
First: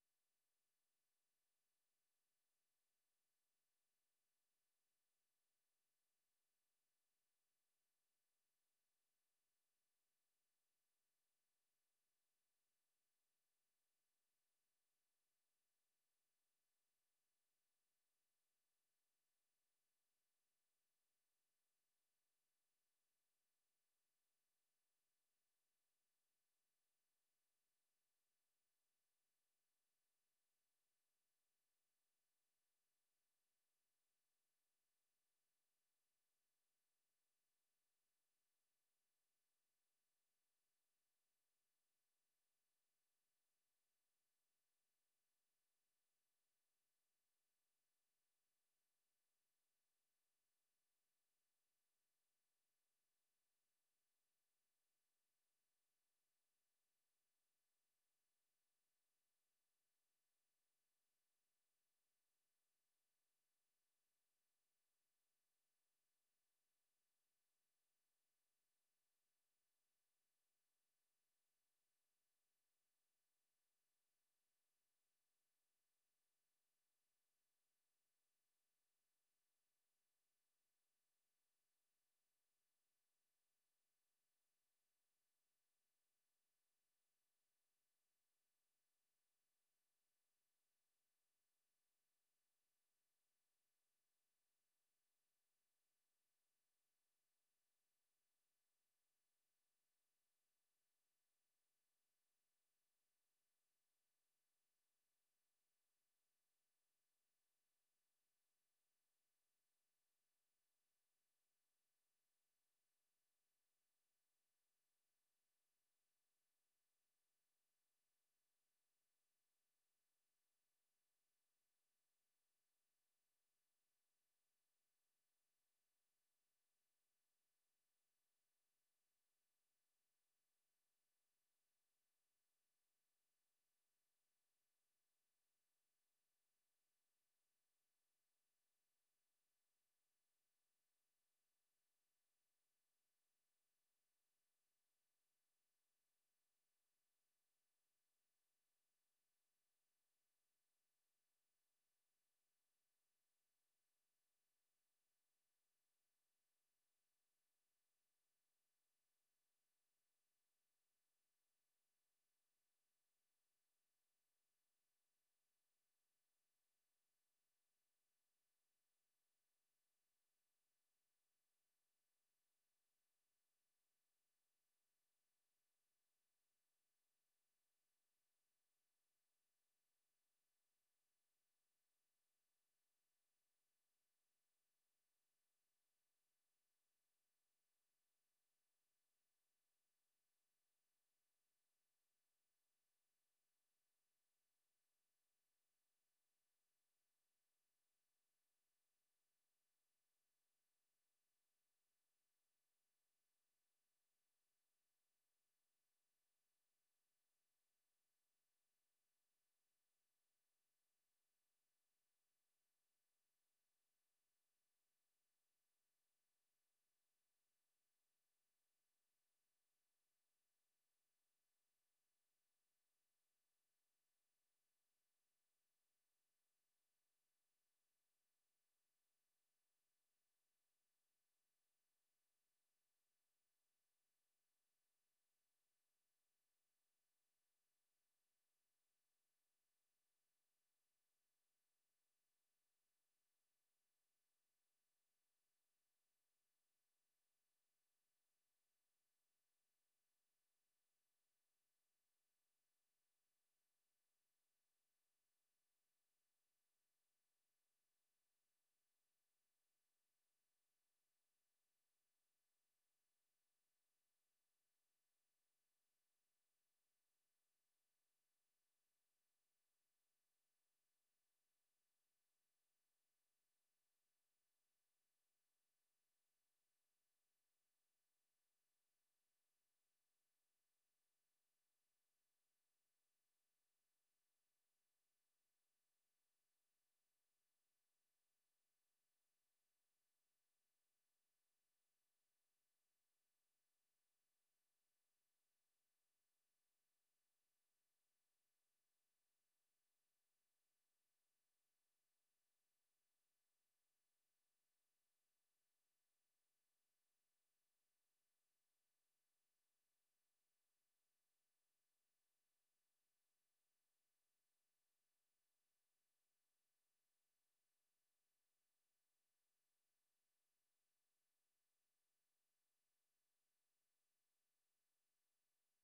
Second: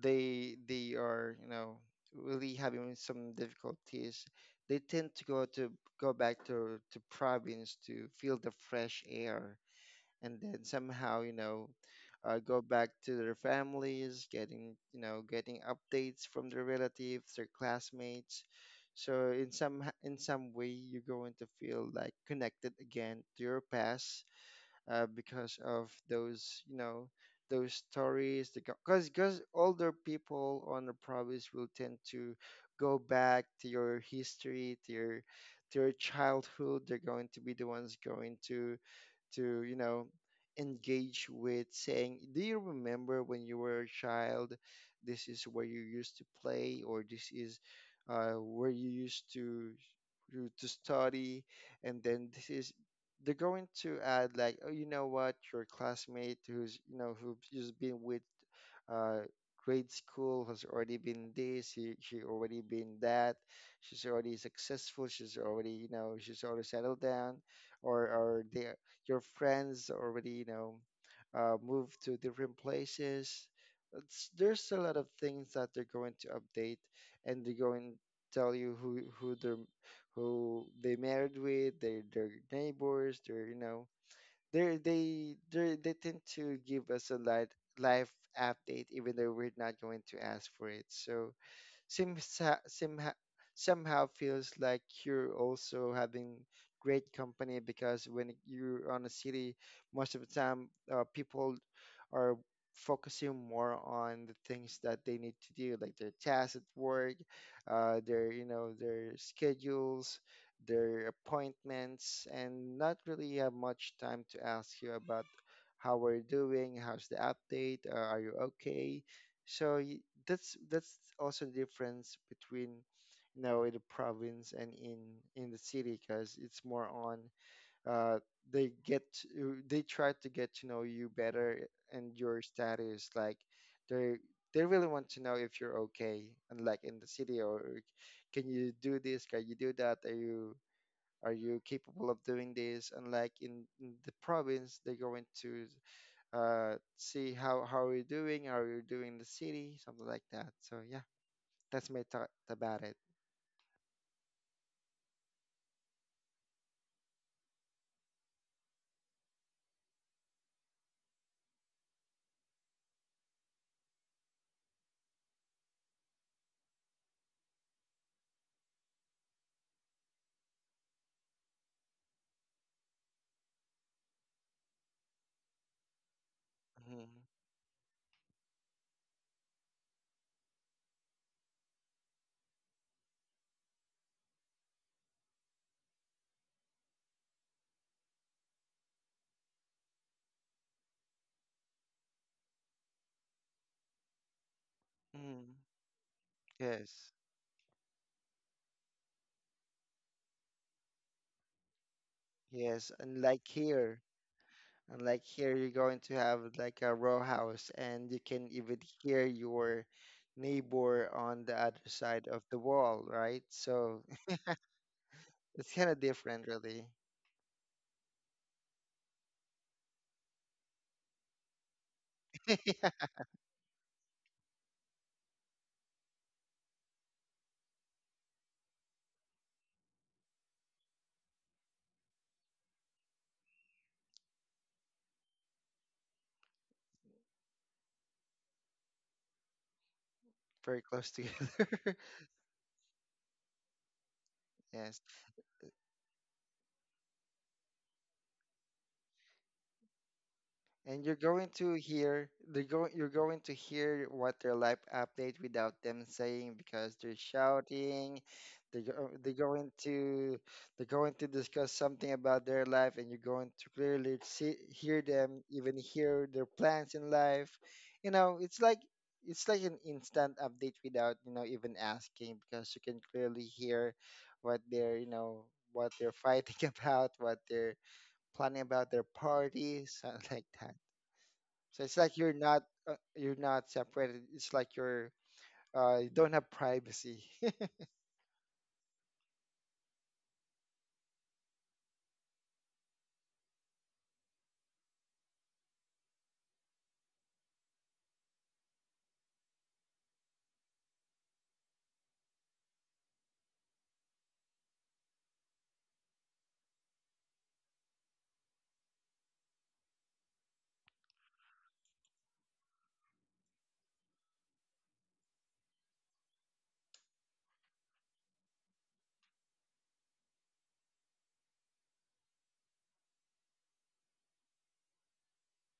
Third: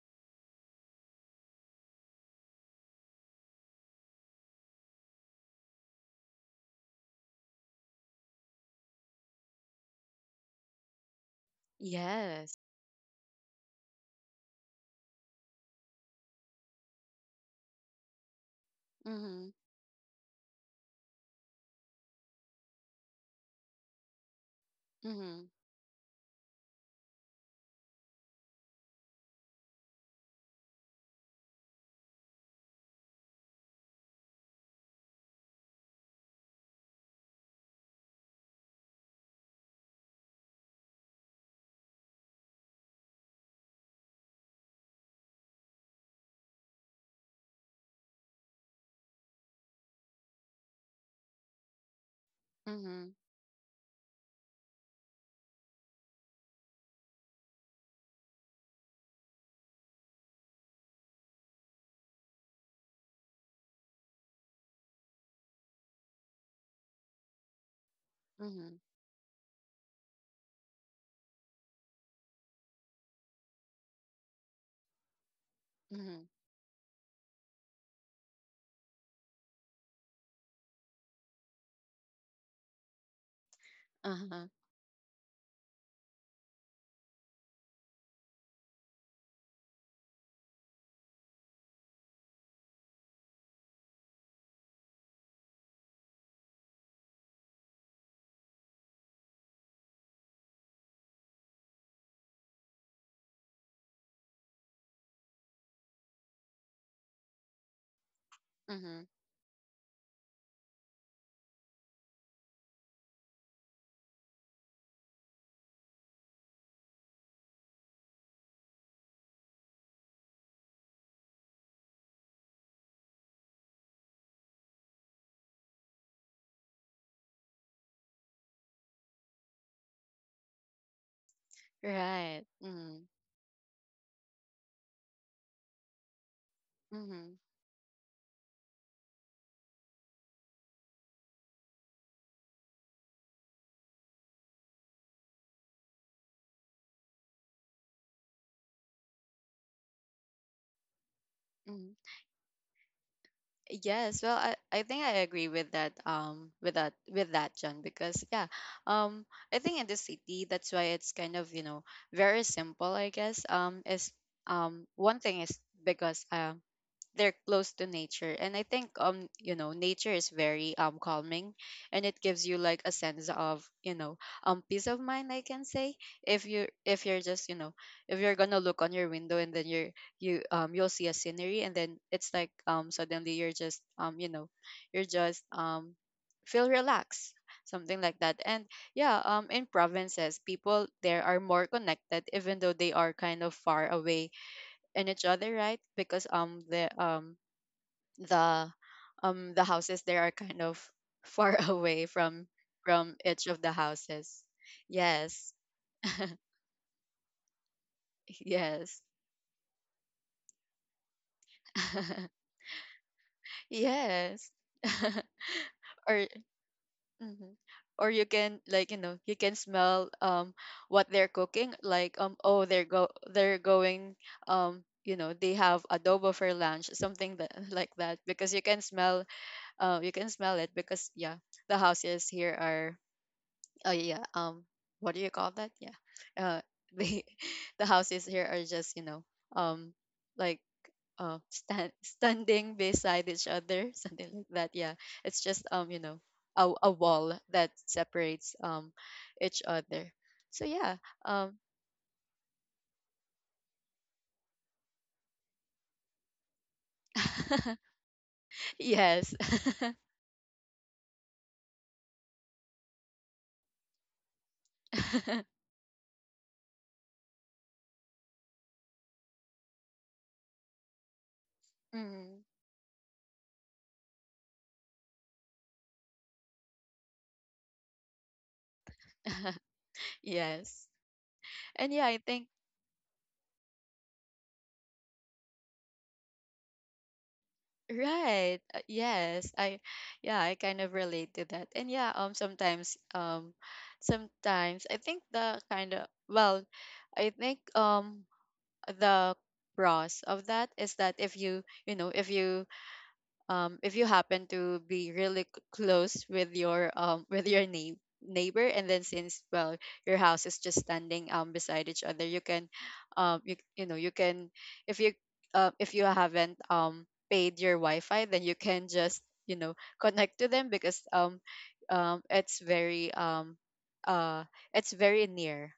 Speaker 3: they are, you know, really having some difficulties. They tend to go back to province to feel the fresh air, and then somehow, you know,
Speaker 1: Yes.
Speaker 3: go back to their families, getting, you know, getting updates from their relatives, their classmates. So
Speaker 1: Mm-hmm.
Speaker 3: in some way you're going to feel like connected again to your past,
Speaker 1: Mm-hmm.
Speaker 3: because of those, you know, those stories. Because older people on the province will tend to go back to your history, to your childhood. They're going to be the ones going to to engage with saying, do you remember when you were a child? This is where you used to play, or this is where you used to to study. And then this is,
Speaker 1: Mm-hmm.
Speaker 3: they're going to add like, oh, you know what, your classmate who's, you know, who's just been with, uh, grade school, has already been this. She already been that. She's already successful. She's already, you know, she's already settled down. Or they,
Speaker 1: Mm-hmm.
Speaker 3: your friends already, you know, move to different places. There's a lot of things that they're going
Speaker 1: Mm-hmm.
Speaker 3: to update, and they're going to tell you who they're who they married with, their neighbors, their, you know,
Speaker 1: Uh-huh.
Speaker 3: they tend to give us a light life update, even though we're not going to ask for it. So simha, simha, somehow feels like you're also having great company, because when you're on a city, most of the time people are focusing more on the things that they need to do, like their tasks at work, their, you know,
Speaker 1: Mm-hmm.
Speaker 3: their schedules, their appointments, and not really have much time to ask you about how we're doing, how's the update, are you okay? So y- that's also the difference between, you know, in the province and in the city, because it's more on, uh, they get to, they try to get to know you better and your
Speaker 1: Right. Mm-hmm.
Speaker 3: status, like they really want to know if you're okay. And like in the
Speaker 1: Mm-hmm.
Speaker 3: city, or can you do this, can you do that, are you capable of doing this. And like in the province, they're going to see how are you doing, how are you doing in the city, something like that. So yeah, that's
Speaker 1: Mm.
Speaker 3: my thought about it.
Speaker 1: Yes, well, I think I agree with that, with that, with that, John, because, yeah, um I think in the city, that's why it's kind of, you know, very simple, I guess. Is one thing is because they're close to nature. And I think, you know, nature is very calming, and it gives you like a sense of, you know, peace of mind, I can say. if you if
Speaker 3: Hmm.
Speaker 1: you're just, you know, if you're gonna look on your window, and then you're you'll see a scenery, and then it's like suddenly you're just, you know, you're just feel relaxed, something like that. And yeah, in provinces, people there are more connected even though they are kind of far away in each
Speaker 3: Hmm.
Speaker 1: other, right? Because
Speaker 3: Yes.
Speaker 1: the the houses there are kind of far away
Speaker 3: Yes.
Speaker 1: from each of the houses.
Speaker 3: And like
Speaker 1: Yes.
Speaker 3: here, you're going to have like a row house, and you can even
Speaker 1: Yes.
Speaker 3: hear your neighbor on the other side of the wall, right? So
Speaker 1: Yes.
Speaker 3: it's kind of
Speaker 1: Or
Speaker 3: different, really.
Speaker 1: mhm. Or you can, like, you know, you can smell what they're cooking, like, oh,
Speaker 3: Yeah.
Speaker 1: they're going, you know, they have adobo for lunch, something that like that, because you can smell, you can smell it, because, yeah, the houses here are, oh yeah, what do you call that? Yeah, uh the the houses here are just, you know, um like,
Speaker 3: Very close
Speaker 1: stand
Speaker 3: together.
Speaker 1: standing beside each other, something like that. Yeah,
Speaker 3: Yes.
Speaker 1: it's just, you know, a wall that separates each other. So yeah.
Speaker 3: And you're going
Speaker 1: um
Speaker 3: to hear, they're going you're going to hear what their life update, without them saying, because they're shouting. They're
Speaker 1: yes.
Speaker 3: going to, they're going to discuss something about their life, and you're going to clearly see hear them, even hear their plans in life. You know, it's like, it's like an instant update without, you know, even asking,
Speaker 1: Mm.
Speaker 3: because you can clearly hear what they're, you know, what they're fighting about, what they're planning about their parties, something like that.
Speaker 1: Yes.
Speaker 3: So
Speaker 1: And
Speaker 3: it's
Speaker 1: yeah,
Speaker 3: like
Speaker 1: I
Speaker 3: you're
Speaker 1: think.
Speaker 3: not, you're not separated. It's like you're, you don't have privacy.
Speaker 1: Right. Yes. I. Yeah, I kind of relate to that. And yeah, sometimes sometimes I think the kind of, well, I think the pros of that is that if you, you know, if you happen to be really close with your neighbor. And then, since, well, your house is just standing, beside each other, you can you, you know, you can, if you if you haven't paid your wi-fi, then you can just, you know, connect to them because um it's very um uh it's very near.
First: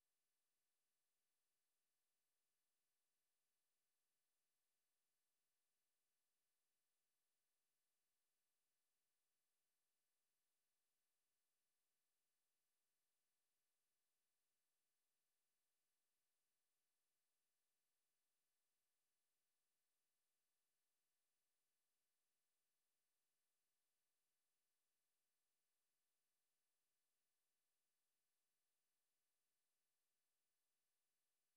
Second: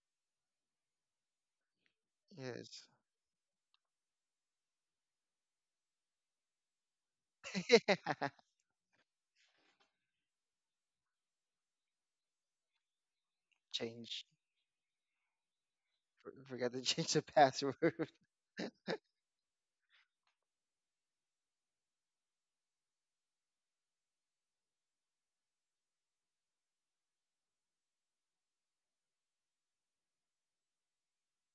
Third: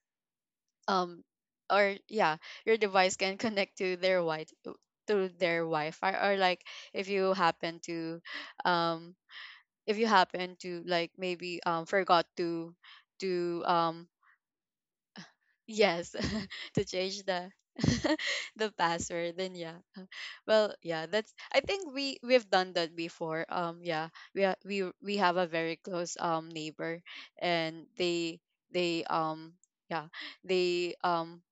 Speaker 1: um or yeah, your
Speaker 3: Yes.
Speaker 1: device can connect to their wi to their wi-fi. Or, like, if you happen to um if you happen to, like, maybe forgot to to um
Speaker 3: Change.
Speaker 1: yes,
Speaker 3: Forgot to
Speaker 1: to
Speaker 3: change the
Speaker 1: change the
Speaker 3: password.
Speaker 1: the password, then, yeah, well, yeah, that's, I think we've done that before, yeah, we have a very close neighbor, and they yeah, they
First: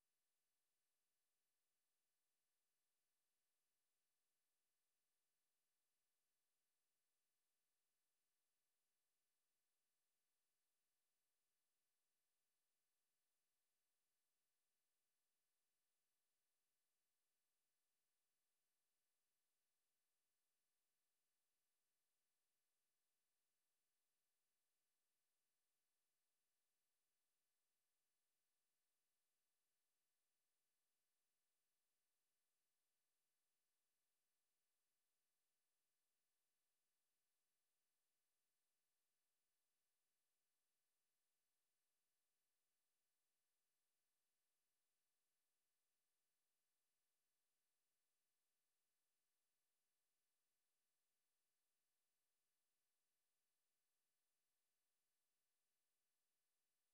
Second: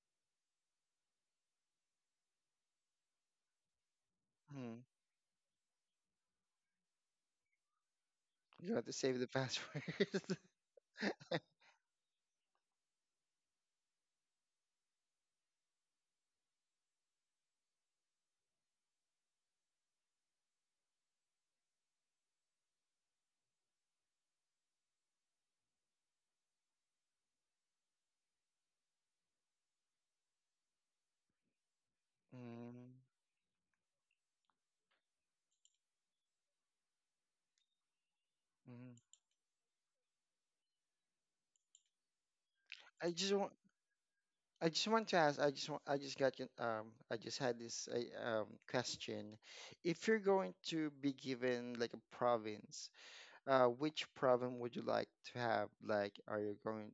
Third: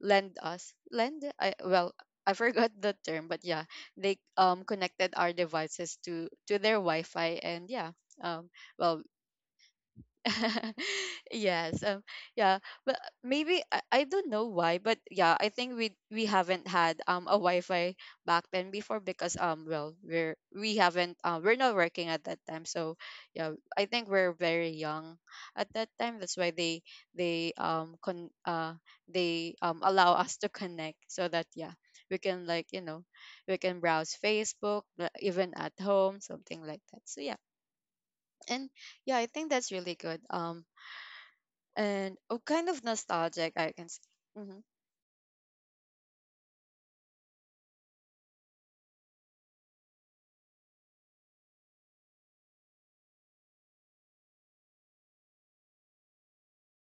Speaker 1: lend us, lend I well, I forgot the term, but, yeah, they
Speaker 3: Mm.
Speaker 1: connected our devices to their wi-fi. And yeah, um
Speaker 3: You have to
Speaker 1: well,
Speaker 3: save the password.
Speaker 1: yes. Yeah. But maybe I don't know why, but, yeah, I think we haven't had a wi-fi back then before, because well, we haven't we're not working at that time. So yeah, I think we're very young at that time. That's why they con they allow us to connect, so that, yeah, we can, like, you
Speaker 3: Mm.
Speaker 1: know, we can browse facebook, even at home, something like that. So yeah. And yeah,
Speaker 3: Mm.
Speaker 1: I think that's really good. And oh, kind of
Speaker 3: I just
Speaker 1: nostalgic,
Speaker 3: want.
Speaker 1: I can say. Hmm.
Speaker 3: I just want to ask. I just want. I just got. An- Um. I just had this question. If you're going to be given like a province, which problem would you like to have? Like, are you going?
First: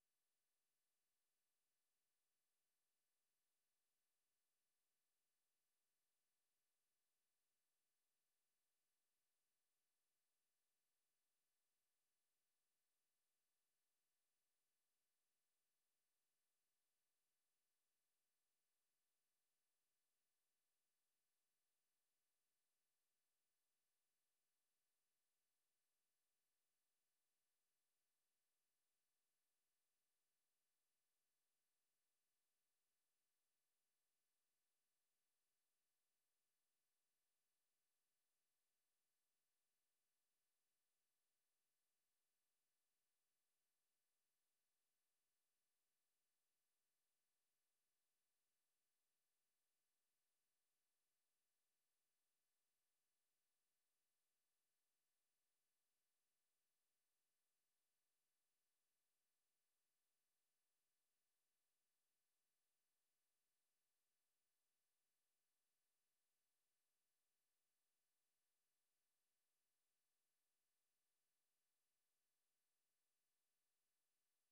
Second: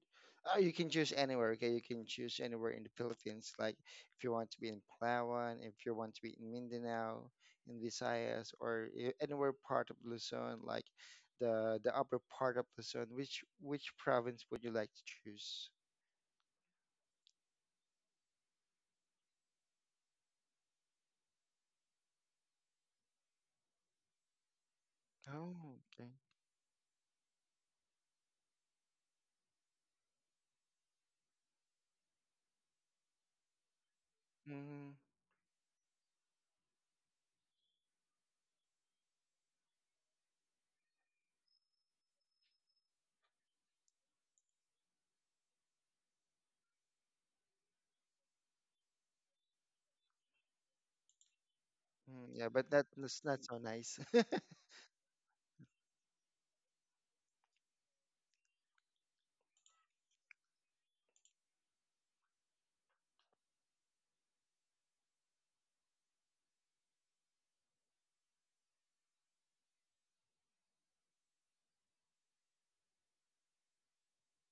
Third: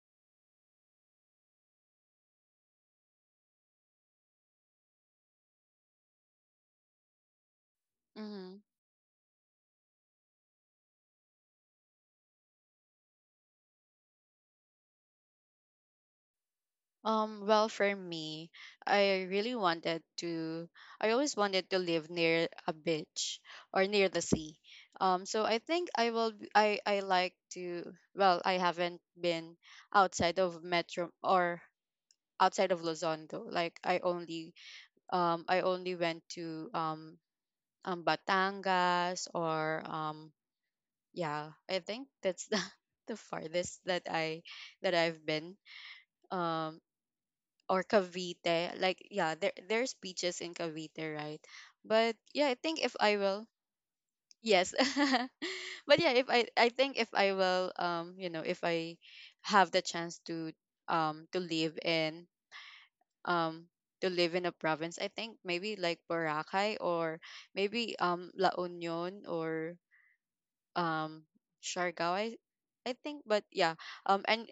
Speaker 3: Oh, you can choose anywhere. Okay, you can choose anywhere in the Philippines. Like, if you want to be in Palawan, if you want to be in Mindanao, in Visayas,
Speaker 1: Hmm.
Speaker 3: or anywhere part of Luzon, like the upper part of Luzon. Which province would you like to choose?
Speaker 1: Well, for me, I really wanted to, I always wanted to live near a beach or near the sea. So
Speaker 3: Oh,
Speaker 1: I think I
Speaker 3: okay.
Speaker 1: will, I like to, well, I haven't been outside of Metro, or outside of Luzon though. Like
Speaker 3: Mm.
Speaker 1: I only went to, Batangas, or, yeah, I think that's the farthest that I that I've been. um or Cavite, like, yeah, there there's beaches in Cavite, right? But
Speaker 3: Mm,
Speaker 1: yeah,
Speaker 3: yeah,
Speaker 1: I
Speaker 3: but
Speaker 1: think if I
Speaker 3: that's not
Speaker 1: will,
Speaker 3: so nice.
Speaker 1: yes. But yeah, if I I think if I will, you know, if I have the chance um to live in um to live in a province, I think maybe like Boracay, or maybe La Union, or um Siargao, I think. But yeah, and,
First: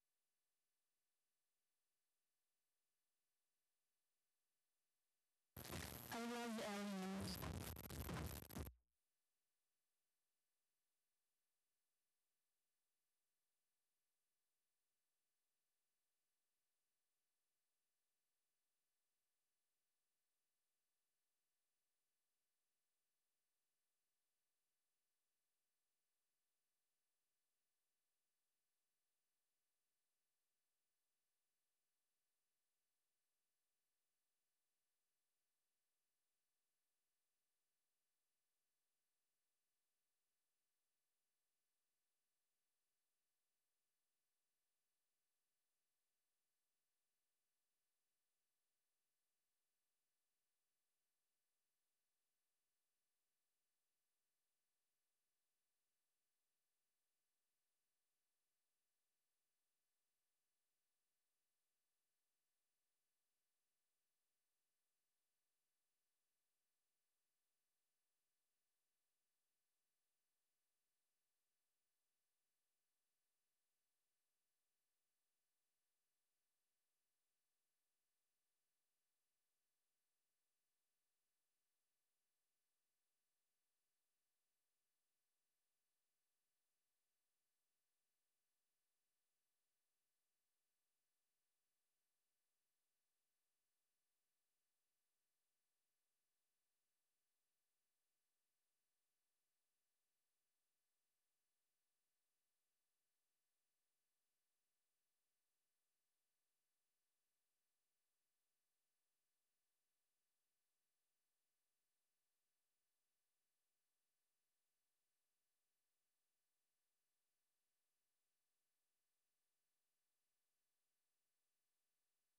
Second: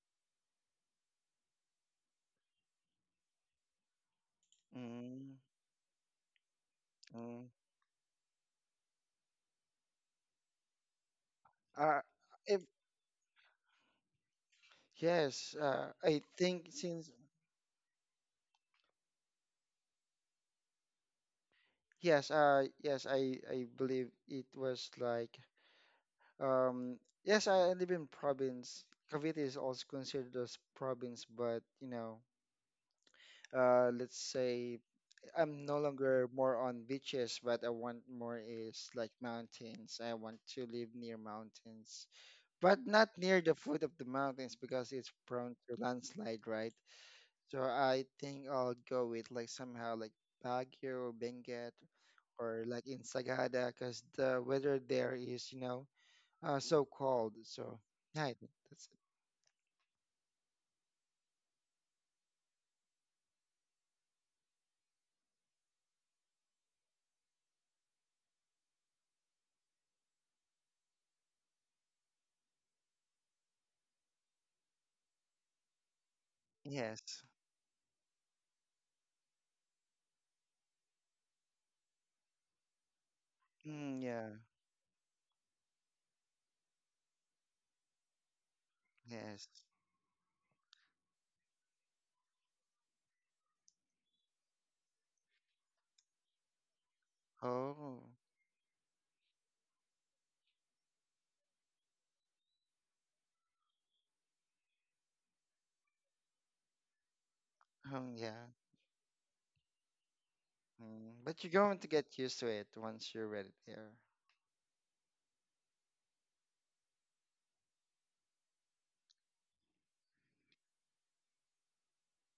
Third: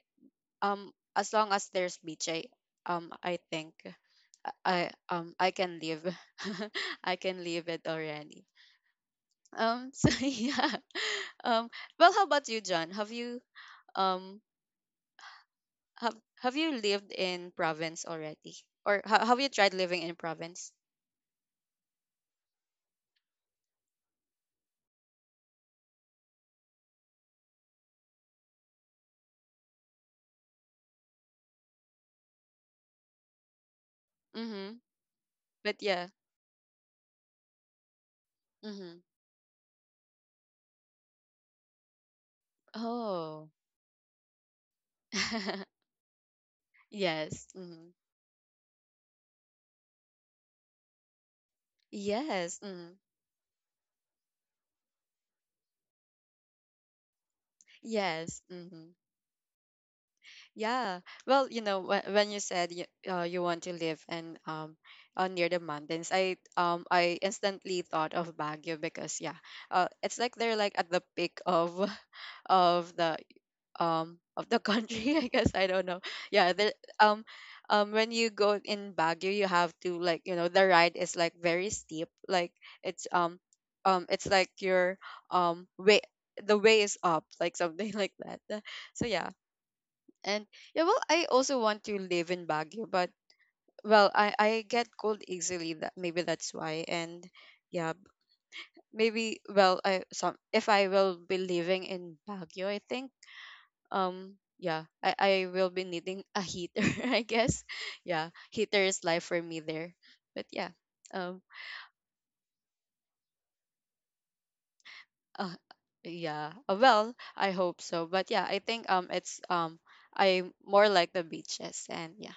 Speaker 1: um, as long as there's beach, I think
Speaker 3: Mm,
Speaker 1: I can live. I can
Speaker 3: mm.
Speaker 1: live it already. So yeah. Um,
Speaker 3: Uh,
Speaker 1: well, how about
Speaker 3: if
Speaker 1: you, John? Um
Speaker 3: Yes,
Speaker 1: have
Speaker 3: I
Speaker 1: have
Speaker 3: think
Speaker 1: you
Speaker 3: since
Speaker 1: lived in province already, or have you tried living in province?
Speaker 3: Yes, yes, I believe it was like, um, yes, I live in province. Cavite is also considered as province, but you know, let's
Speaker 1: Mm-hmm.
Speaker 3: say I'm
Speaker 1: But
Speaker 3: no
Speaker 1: yeah.
Speaker 3: longer more on beaches, but I want more is
Speaker 1: Mm-hmm.
Speaker 3: like mountains. I want to live near mountains, but not near
Speaker 1: Oh.
Speaker 3: the foot of the mountains because it's prone to landslide, right?
Speaker 1: Yes.
Speaker 3: So
Speaker 1: Mm-hmm.
Speaker 3: I think I'll go with like somehow like Baguio or Benguet,
Speaker 1: Yes.
Speaker 3: or like
Speaker 1: Mm-hmm.
Speaker 3: in Sagada, because the weather there is, you know, so cold. So, yeah,
Speaker 1: Yes.
Speaker 3: that's,
Speaker 1: Mm-hmm. Yeah. Well, you know, when you said you, you want to live and, near the mountains, I instantly thought of Baguio because, yeah, it's like they're like at the peak of of the of the country. I guess, I don't know. Yeah. The
Speaker 3: yes.
Speaker 1: um um when you go in Baguio, you have to, like, you know, the ride is like very steep. Like, it's um
Speaker 3: Mm,
Speaker 1: it's
Speaker 3: yeah,
Speaker 1: like your way, the way is up, like something like that. So yeah.
Speaker 3: yes.
Speaker 1: And yeah, well, I also want to live in Baguio, but, well, I get cold easily. That maybe that's why. And yeah,
Speaker 3: Oh,
Speaker 1: maybe, well, I some if I will be living in Baguio, I think yeah, I will be needing a heater, I guess. Yeah,
Speaker 3: yeah.
Speaker 1: heater is life for me there. But yeah,
Speaker 3: Mm.
Speaker 1: um,
Speaker 3: But you're going to get used to it once you're ready there.
Speaker 1: uh, yeah. Well, I hope so. But yeah, I think it's I more like the beaches, and yeah.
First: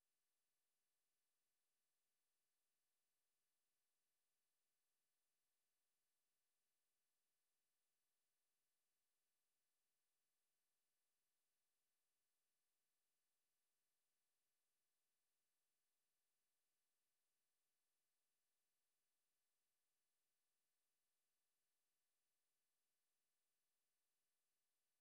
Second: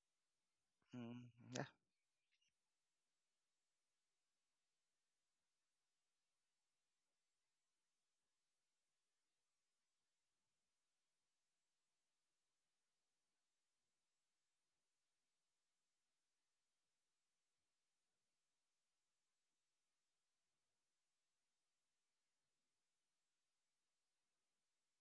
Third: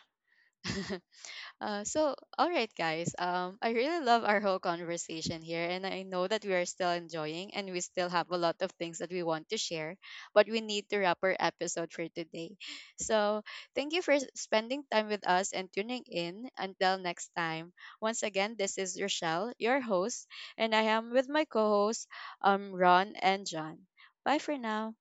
Speaker 3: Mm,
Speaker 1: So, all right, guys. I really love our whole conversation here, and I know that we are still enjoying, and we still have a lot of things that we want to share, but we need to wrap our episode for today. So, thank you for spending time with us and tuning in. Until next time, once again, this is Rochelle, your host, and I am with my co-hosts, Ron and John. Bye for now.